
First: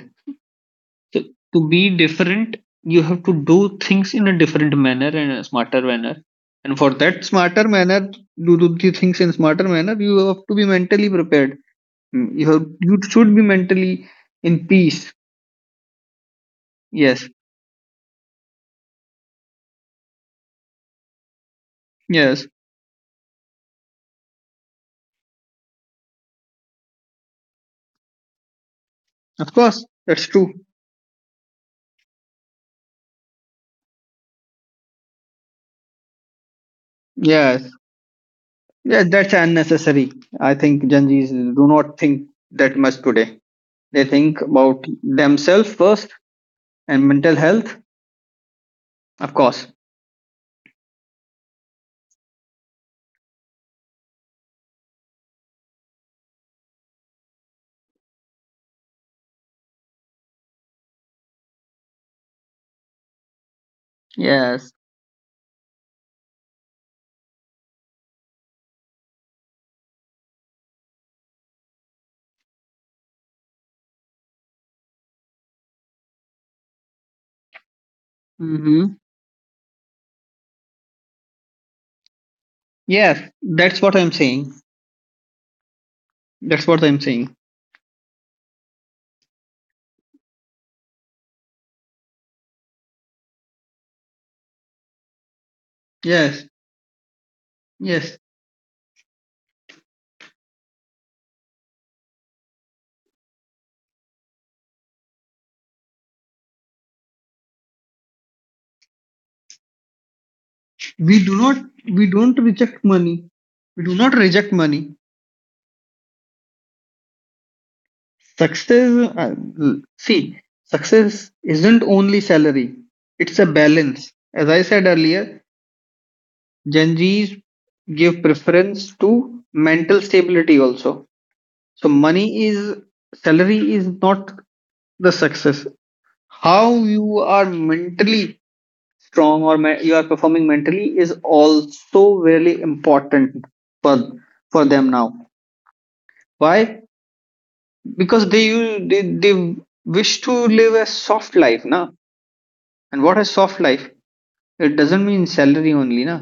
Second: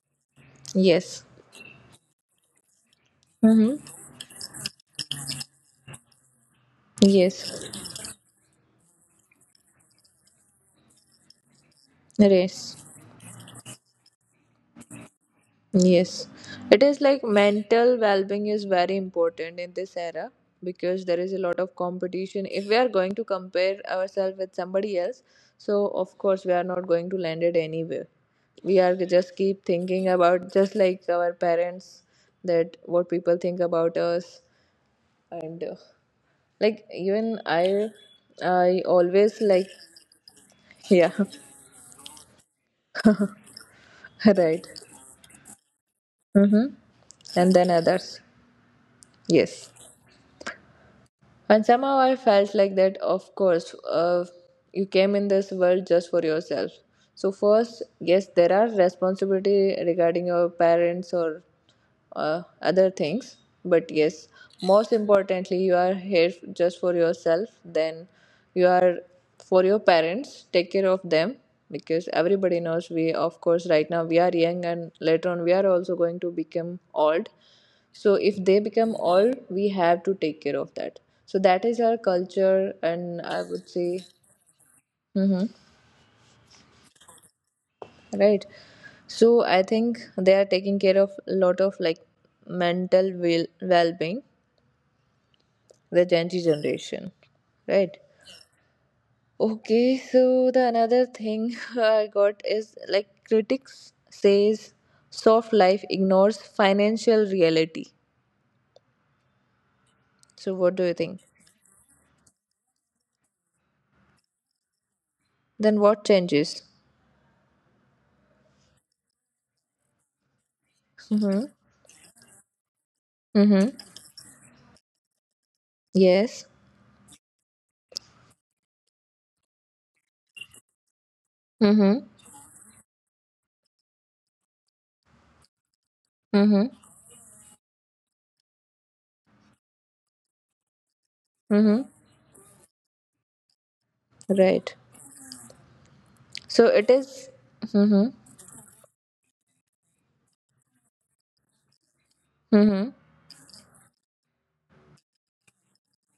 [SPEAKER 2] So
[SPEAKER 1] Yes.
[SPEAKER 2] to be different, you have to do
[SPEAKER 1] Mm-hmm.
[SPEAKER 2] things in a different manner and a smarter manner. And for that smarter
[SPEAKER 1] Yes.
[SPEAKER 2] manner, to do the things in smarter manner, you have to be mentally prepared. Mm. You have,
[SPEAKER 1] Race.
[SPEAKER 2] you should be mentally in peace.
[SPEAKER 1] Yes, it is like
[SPEAKER 2] Yes,
[SPEAKER 1] mental well being is very important in this era, because there is a lot of
[SPEAKER 2] yes,
[SPEAKER 1] competition. If we are going to compare ourselves with somebody else, so of course we are not going to land it anywhere. We are just
[SPEAKER 2] of
[SPEAKER 1] keep
[SPEAKER 2] course,
[SPEAKER 1] thinking
[SPEAKER 2] that's true.
[SPEAKER 1] about, just like our parents, that what people think about us, and like even
[SPEAKER 2] Yes,
[SPEAKER 1] I
[SPEAKER 2] yes, that's
[SPEAKER 1] always like
[SPEAKER 2] unnecessary. I think Gen
[SPEAKER 1] yeah
[SPEAKER 2] Zs do not think that much today. They think
[SPEAKER 1] right.
[SPEAKER 2] about themselves first
[SPEAKER 1] Mm-hmm.
[SPEAKER 2] and mental
[SPEAKER 1] And then
[SPEAKER 2] health,
[SPEAKER 1] others.
[SPEAKER 2] of
[SPEAKER 1] Yes.
[SPEAKER 2] course.
[SPEAKER 1] And somehow I felt like that, of course, you came in this world just for yourself. So, first, yes, there are responsibility regarding your parents or other things. But yes,
[SPEAKER 2] Yes.
[SPEAKER 1] most importantly, you are here just for yourself. Then you are for your parents. Take care of them, because everybody knows we, of course, right now we are young and later on we are also going to become old. So if they become
[SPEAKER 2] Mm-hmm.
[SPEAKER 1] all, we have to take care of that. So that is our culture, and
[SPEAKER 2] Yes,
[SPEAKER 1] I would
[SPEAKER 2] that's what
[SPEAKER 1] say,
[SPEAKER 2] I'm saying.
[SPEAKER 1] mm-hmm,
[SPEAKER 2] That's what I'm saying.
[SPEAKER 1] right. So I think they are taking care of a lot of like mental well-being, the Gen Z
[SPEAKER 2] Yes,
[SPEAKER 1] generation, right?
[SPEAKER 2] yes.
[SPEAKER 1] Okay, so the another thing I got is like critics says soft life ignores financial reality. So what do you think?
[SPEAKER 2] We do not We don't reject money. We do not reject money.
[SPEAKER 1] Then what changes?
[SPEAKER 2] Success, see, success
[SPEAKER 1] Mm-hmm.
[SPEAKER 2] isn't only salary. It's a
[SPEAKER 1] Mm-hmm.
[SPEAKER 2] balance. As I said earlier,
[SPEAKER 1] Yes.
[SPEAKER 2] Gen Z's give preference to mental stability also. So
[SPEAKER 1] Mm-hmm.
[SPEAKER 2] money is salary is not the success.
[SPEAKER 1] Mm-hmm.
[SPEAKER 2] How you are mentally strong, or you are performing mentally, is
[SPEAKER 1] Mm-hmm.
[SPEAKER 2] also really important for for
[SPEAKER 1] Right.
[SPEAKER 2] them now.
[SPEAKER 1] So
[SPEAKER 2] Why?
[SPEAKER 1] it is. Mm-hmm.
[SPEAKER 2] Because they wish to live a soft life, na,
[SPEAKER 1] Mm-hmm.
[SPEAKER 2] and what is soft life? It doesn't mean salary only, na.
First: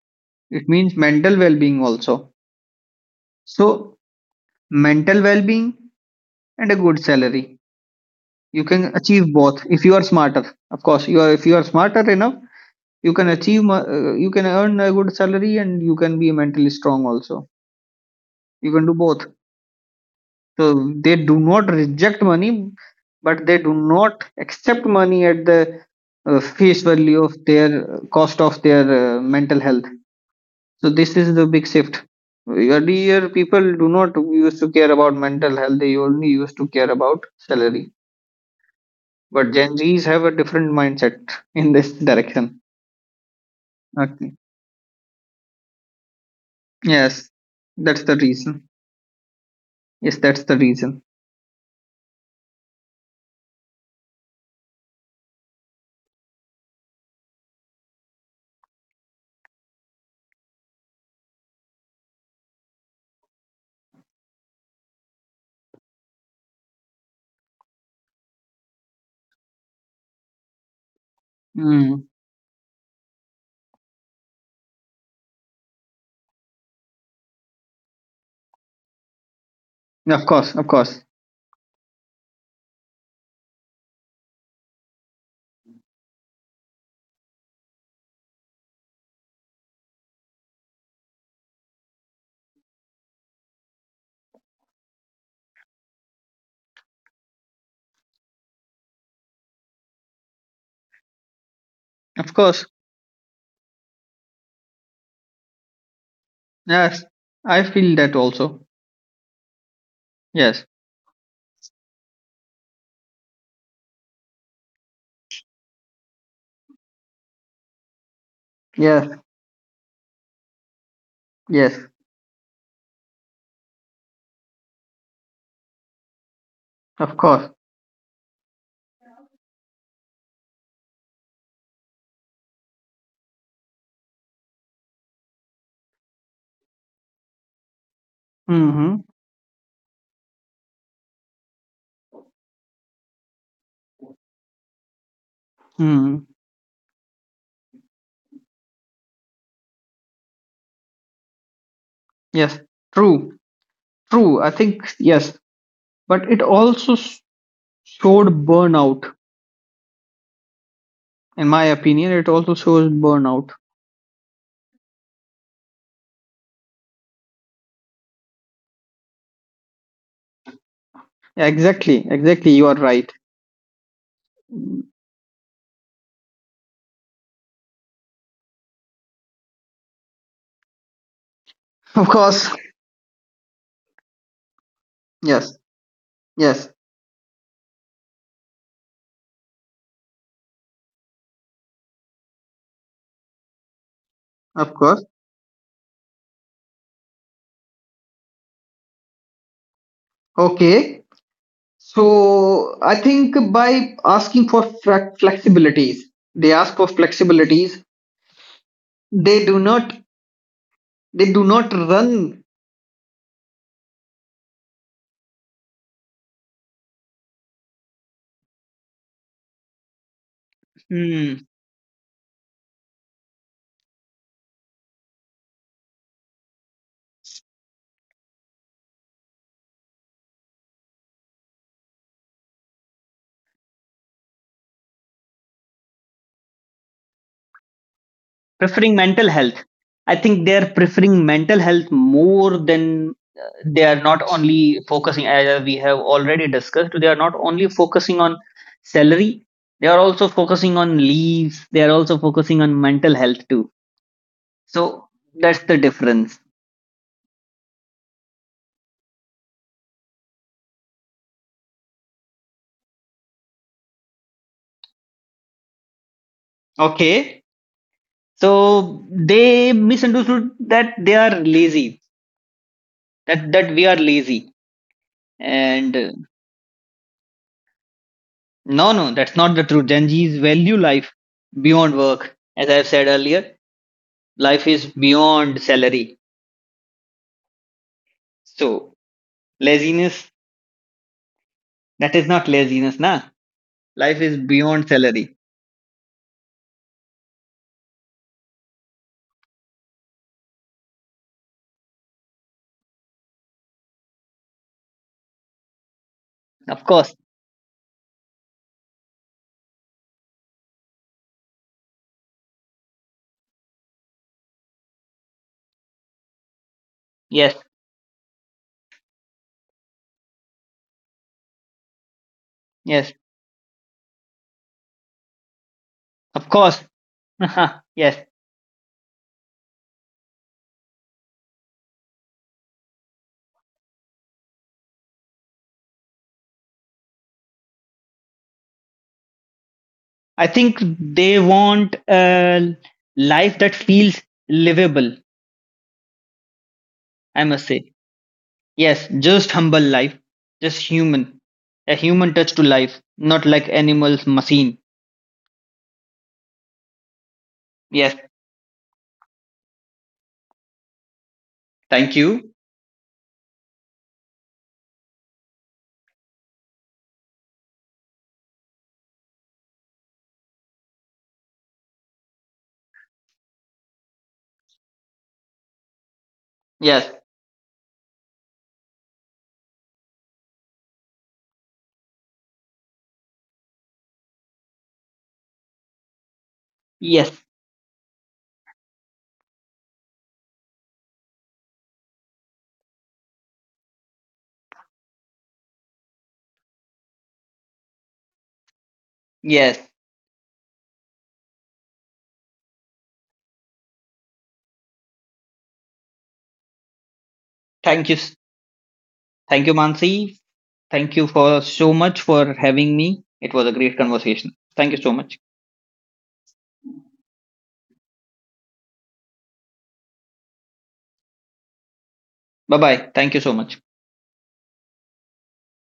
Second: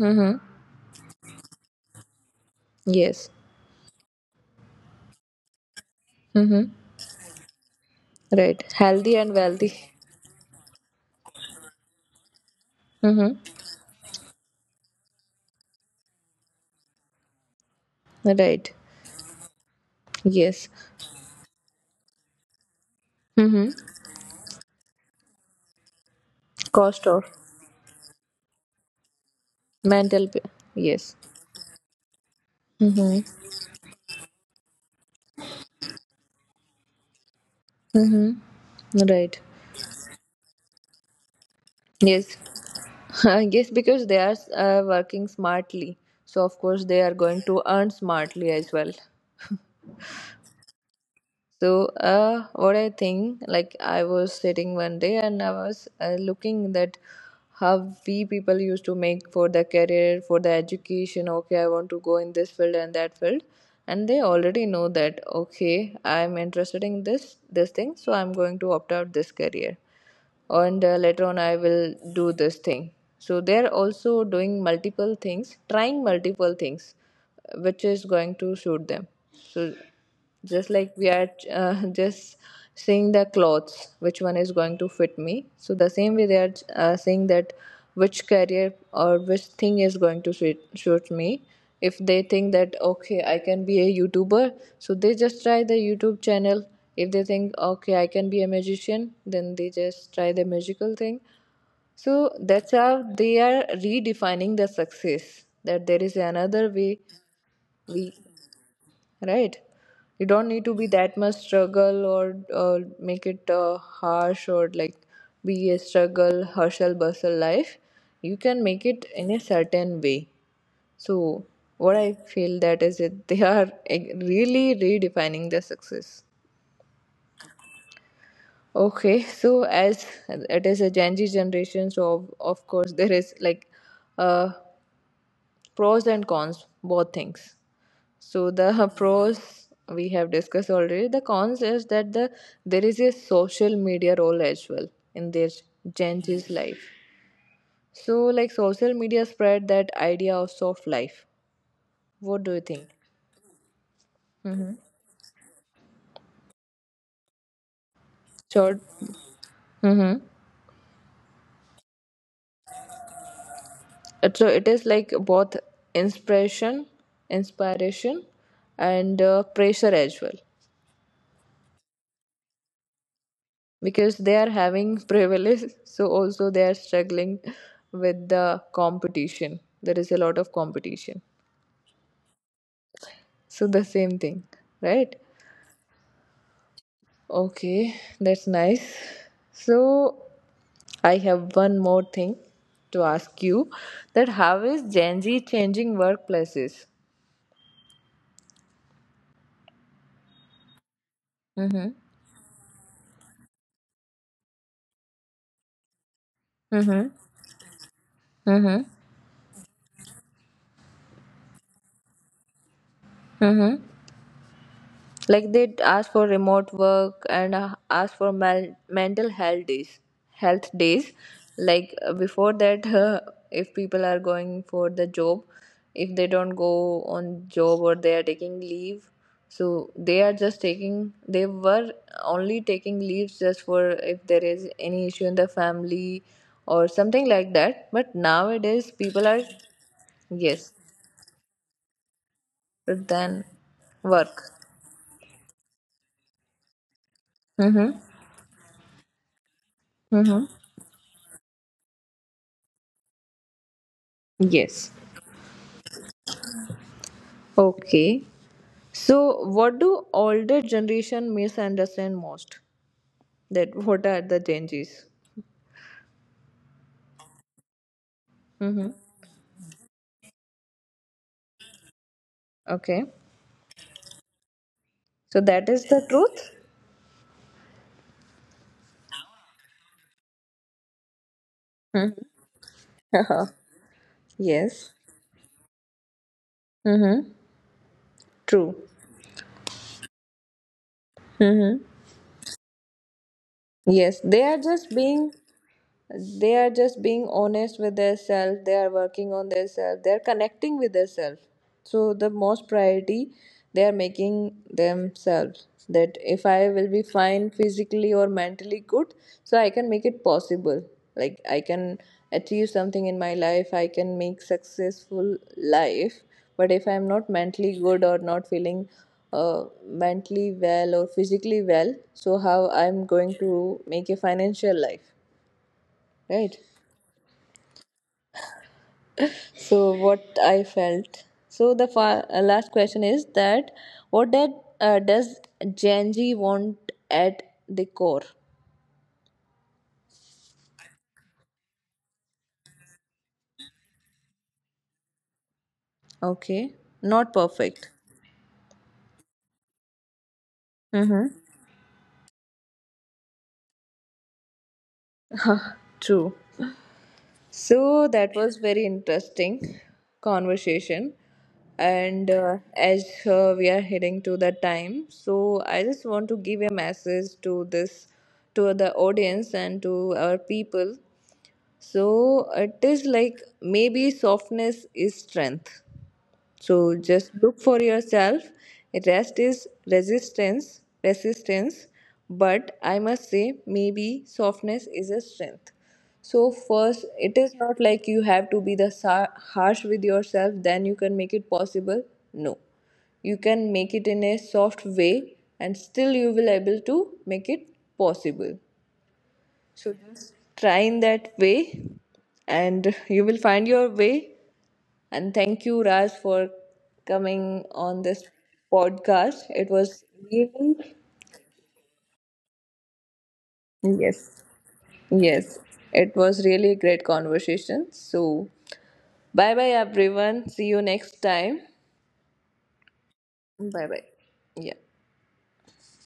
[SPEAKER 1] Mm-hmm.
[SPEAKER 2] It means mental well-being also.
[SPEAKER 1] Yes.
[SPEAKER 2] So mental well-being
[SPEAKER 1] Mm-hmm.
[SPEAKER 2] and a good salary,
[SPEAKER 1] Right.
[SPEAKER 2] you can
[SPEAKER 1] Healthy
[SPEAKER 2] achieve
[SPEAKER 1] and
[SPEAKER 2] both if
[SPEAKER 1] wealthy.
[SPEAKER 2] you are smarter. Of course, you are. If you are smarter enough, you can
[SPEAKER 1] Mm-hmm.
[SPEAKER 2] you can earn a good salary and you can be mentally strong also. You
[SPEAKER 1] Right.
[SPEAKER 2] can do both.
[SPEAKER 1] Yes.
[SPEAKER 2] So they do not reject money, but they
[SPEAKER 1] Mm-hmm.
[SPEAKER 2] do not accept money at the face
[SPEAKER 1] Cost
[SPEAKER 2] value
[SPEAKER 1] of
[SPEAKER 2] of their cost of their mental health.
[SPEAKER 1] mental.
[SPEAKER 2] So this
[SPEAKER 1] Yes.
[SPEAKER 2] is the big shift. Earlier,
[SPEAKER 1] Mm-hmm.
[SPEAKER 2] people do not used to care about mental health; they only used to care about salary.
[SPEAKER 1] Mm-hmm. Right.
[SPEAKER 2] But Gen Zs have a different mindset in this
[SPEAKER 1] Yes.
[SPEAKER 2] direction.
[SPEAKER 1] yes, because they
[SPEAKER 2] Okay.
[SPEAKER 1] are working smartly. So of course they are
[SPEAKER 2] Yes,
[SPEAKER 1] going to earn
[SPEAKER 2] that's the
[SPEAKER 1] smartly
[SPEAKER 2] reason.
[SPEAKER 1] as well.
[SPEAKER 2] Yes, that's the reason.
[SPEAKER 1] So, what I think, like I was sitting one day and I was looking that how we people used to make for the career, for the education. Okay, I want to go in this field and that field, and they already know that. Okay, I'm interested in this thing, so I'm going to opt out this career, and later on I will
[SPEAKER 2] Mm.
[SPEAKER 1] do this thing. So they're also doing multiple things, trying multiple things which is going to suit them. So
[SPEAKER 2] Of course, of
[SPEAKER 1] just like
[SPEAKER 2] course,
[SPEAKER 1] we are just seeing the clothes which one is going to fit me, so the same way they are saying that which career or which thing is going to suit me. If they think that okay, I can be a YouTuber, so they just try the YouTube channel. If they think okay, I can be a magician, then they just try the magical thing. So
[SPEAKER 2] of course.
[SPEAKER 1] that's how they are redefining the success, that there is another way.
[SPEAKER 2] Yes, I feel that
[SPEAKER 1] We.
[SPEAKER 2] also.
[SPEAKER 1] Right. You don't
[SPEAKER 2] Yes.
[SPEAKER 1] need to be that much struggle or make it harsh, or like be a struggle hustle bustle life. You can make it
[SPEAKER 2] Yes,
[SPEAKER 1] in a certain way. So
[SPEAKER 2] yes,
[SPEAKER 1] what I feel that is, it they are really redefining the success.
[SPEAKER 2] of course.
[SPEAKER 1] Okay, so as it is a Gen Z generation, so of course there is like uh, pros and cons, both things. So the
[SPEAKER 2] Mm-hmm.
[SPEAKER 1] pros we have discussed already. The cons is that there is a social media role as well in their Gen
[SPEAKER 2] Hmm.
[SPEAKER 1] Z's life. So like social media spread that idea of soft life. What do
[SPEAKER 2] Yes,
[SPEAKER 1] you think?
[SPEAKER 2] true, true. I
[SPEAKER 1] Mm-hmm.
[SPEAKER 2] think yes, but it also showed
[SPEAKER 1] Sure.
[SPEAKER 2] burnout.
[SPEAKER 1] Mm-hmm.
[SPEAKER 2] In my opinion, it also shows burnout.
[SPEAKER 1] So it is like both inspiration. Inspiration and pressure as well,
[SPEAKER 2] Yeah, exactly, exactly. You are right.
[SPEAKER 1] because they are having privilege, so also they are struggling with the competition. There is a lot of competition.
[SPEAKER 2] Of course.
[SPEAKER 1] So the same thing, right?
[SPEAKER 2] Yes, yes,
[SPEAKER 1] Okay, that's nice. So I have one more thing to ask you, that how
[SPEAKER 2] of
[SPEAKER 1] is
[SPEAKER 2] course.
[SPEAKER 1] Gen Z changing workplaces?
[SPEAKER 2] Okay.
[SPEAKER 1] Mm-hmm.
[SPEAKER 2] So I think by asking for flexibilities, they ask for
[SPEAKER 1] Mm-hmm.
[SPEAKER 2] flexibilities.
[SPEAKER 1] Mm-hmm.
[SPEAKER 2] They do not. They do not run.
[SPEAKER 1] Mm-hmm. Like they ask for remote work and ask for mental health days. Health days. Like before that, if people are going for the job, if they don't go on job or they are taking leave, so they are just taking. They were only taking leaves just for if there is any issue in the family or something like that. But
[SPEAKER 2] Preferring
[SPEAKER 1] nowadays,
[SPEAKER 2] mental
[SPEAKER 1] people are,
[SPEAKER 2] health, I think they're
[SPEAKER 1] yes,
[SPEAKER 2] preferring mental health more than
[SPEAKER 1] but then,
[SPEAKER 2] they are not
[SPEAKER 1] work.
[SPEAKER 2] only focusing. As we have already discussed, they are not only
[SPEAKER 1] Mm-hmm.
[SPEAKER 2] focusing on salary, they are also
[SPEAKER 1] Mm-hmm.
[SPEAKER 2] focusing on leaves, they are also focusing on mental health too.
[SPEAKER 1] Yes.
[SPEAKER 2] So that's the difference.
[SPEAKER 1] Okay. So, what do older generation misunderstand most? That what are the changes?
[SPEAKER 2] Okay,
[SPEAKER 1] Mm-hmm.
[SPEAKER 2] so they misunderstood that they are lazy,
[SPEAKER 1] Okay.
[SPEAKER 2] that we are lazy.
[SPEAKER 1] So that is
[SPEAKER 2] and
[SPEAKER 1] the
[SPEAKER 2] uh,
[SPEAKER 1] truth.
[SPEAKER 2] no, no, that's not the truth. Gen Z's value life beyond
[SPEAKER 1] Mhm.
[SPEAKER 2] work. As I've said earlier, life is
[SPEAKER 1] yes.
[SPEAKER 2] beyond salary.
[SPEAKER 1] Mm-hmm. True.
[SPEAKER 2] So laziness,
[SPEAKER 1] Mm-hmm.
[SPEAKER 2] that is not laziness, na? Life
[SPEAKER 1] Yes,
[SPEAKER 2] is
[SPEAKER 1] they are
[SPEAKER 2] beyond
[SPEAKER 1] just
[SPEAKER 2] salary.
[SPEAKER 1] being, they are just being honest with their self. They are working on their self. They are connecting with their self. So the most priority they are making themselves, that if I
[SPEAKER 2] Of
[SPEAKER 1] will be
[SPEAKER 2] course.
[SPEAKER 1] fine physically or mentally good, so I can make it possible. Like I can achieve something in my life, I can make successful life. But if I'm not
[SPEAKER 2] Yes.
[SPEAKER 1] mentally good or not feeling mentally well or physically well, so how I'm
[SPEAKER 2] Yes.
[SPEAKER 1] going to make a financial life?
[SPEAKER 2] Of
[SPEAKER 1] Right.
[SPEAKER 2] course. yes.
[SPEAKER 1] So what I felt. So the last question is that what did Does Gen Z want at the core?
[SPEAKER 2] I think they want a life that feels livable,
[SPEAKER 1] Okay, not
[SPEAKER 2] I must say.
[SPEAKER 1] perfect.
[SPEAKER 2] Yes, just humble life, just
[SPEAKER 1] Mm-hmm.
[SPEAKER 2] human, a human touch to life, not like animals, machine.
[SPEAKER 1] True. So
[SPEAKER 2] Yes,
[SPEAKER 1] that was very interesting conversation,
[SPEAKER 2] thank
[SPEAKER 1] and
[SPEAKER 2] you.
[SPEAKER 1] as we are heading to the time, so I just want to give a message to this, to the audience and to our people. So it is like maybe softness is strength. So
[SPEAKER 2] Yes,
[SPEAKER 1] just look for yourself. Rest is resistance, resistance. But I must say, maybe softness is a strength. So first,
[SPEAKER 2] yes,
[SPEAKER 1] it is not like you have to be the harsh with yourself. Then you can make it possible. No, you can make it in a soft way, and still you will able to make it possible.
[SPEAKER 2] yes.
[SPEAKER 1] So just try in that way, and you will find your way. And thank you, Raj, for coming on
[SPEAKER 2] Thank you,
[SPEAKER 1] this podcast.
[SPEAKER 2] thank
[SPEAKER 1] It
[SPEAKER 2] you,
[SPEAKER 1] was
[SPEAKER 2] Mansi.
[SPEAKER 1] really,
[SPEAKER 2] Thank you for so much for having me. It was a great
[SPEAKER 1] yes,
[SPEAKER 2] conversation. Thank you so much.
[SPEAKER 1] yes, it was really a great conversation. So, bye bye, everyone. See you next time.
[SPEAKER 2] Bye bye. Thank you so much.
[SPEAKER 1] Bye bye. Yeah.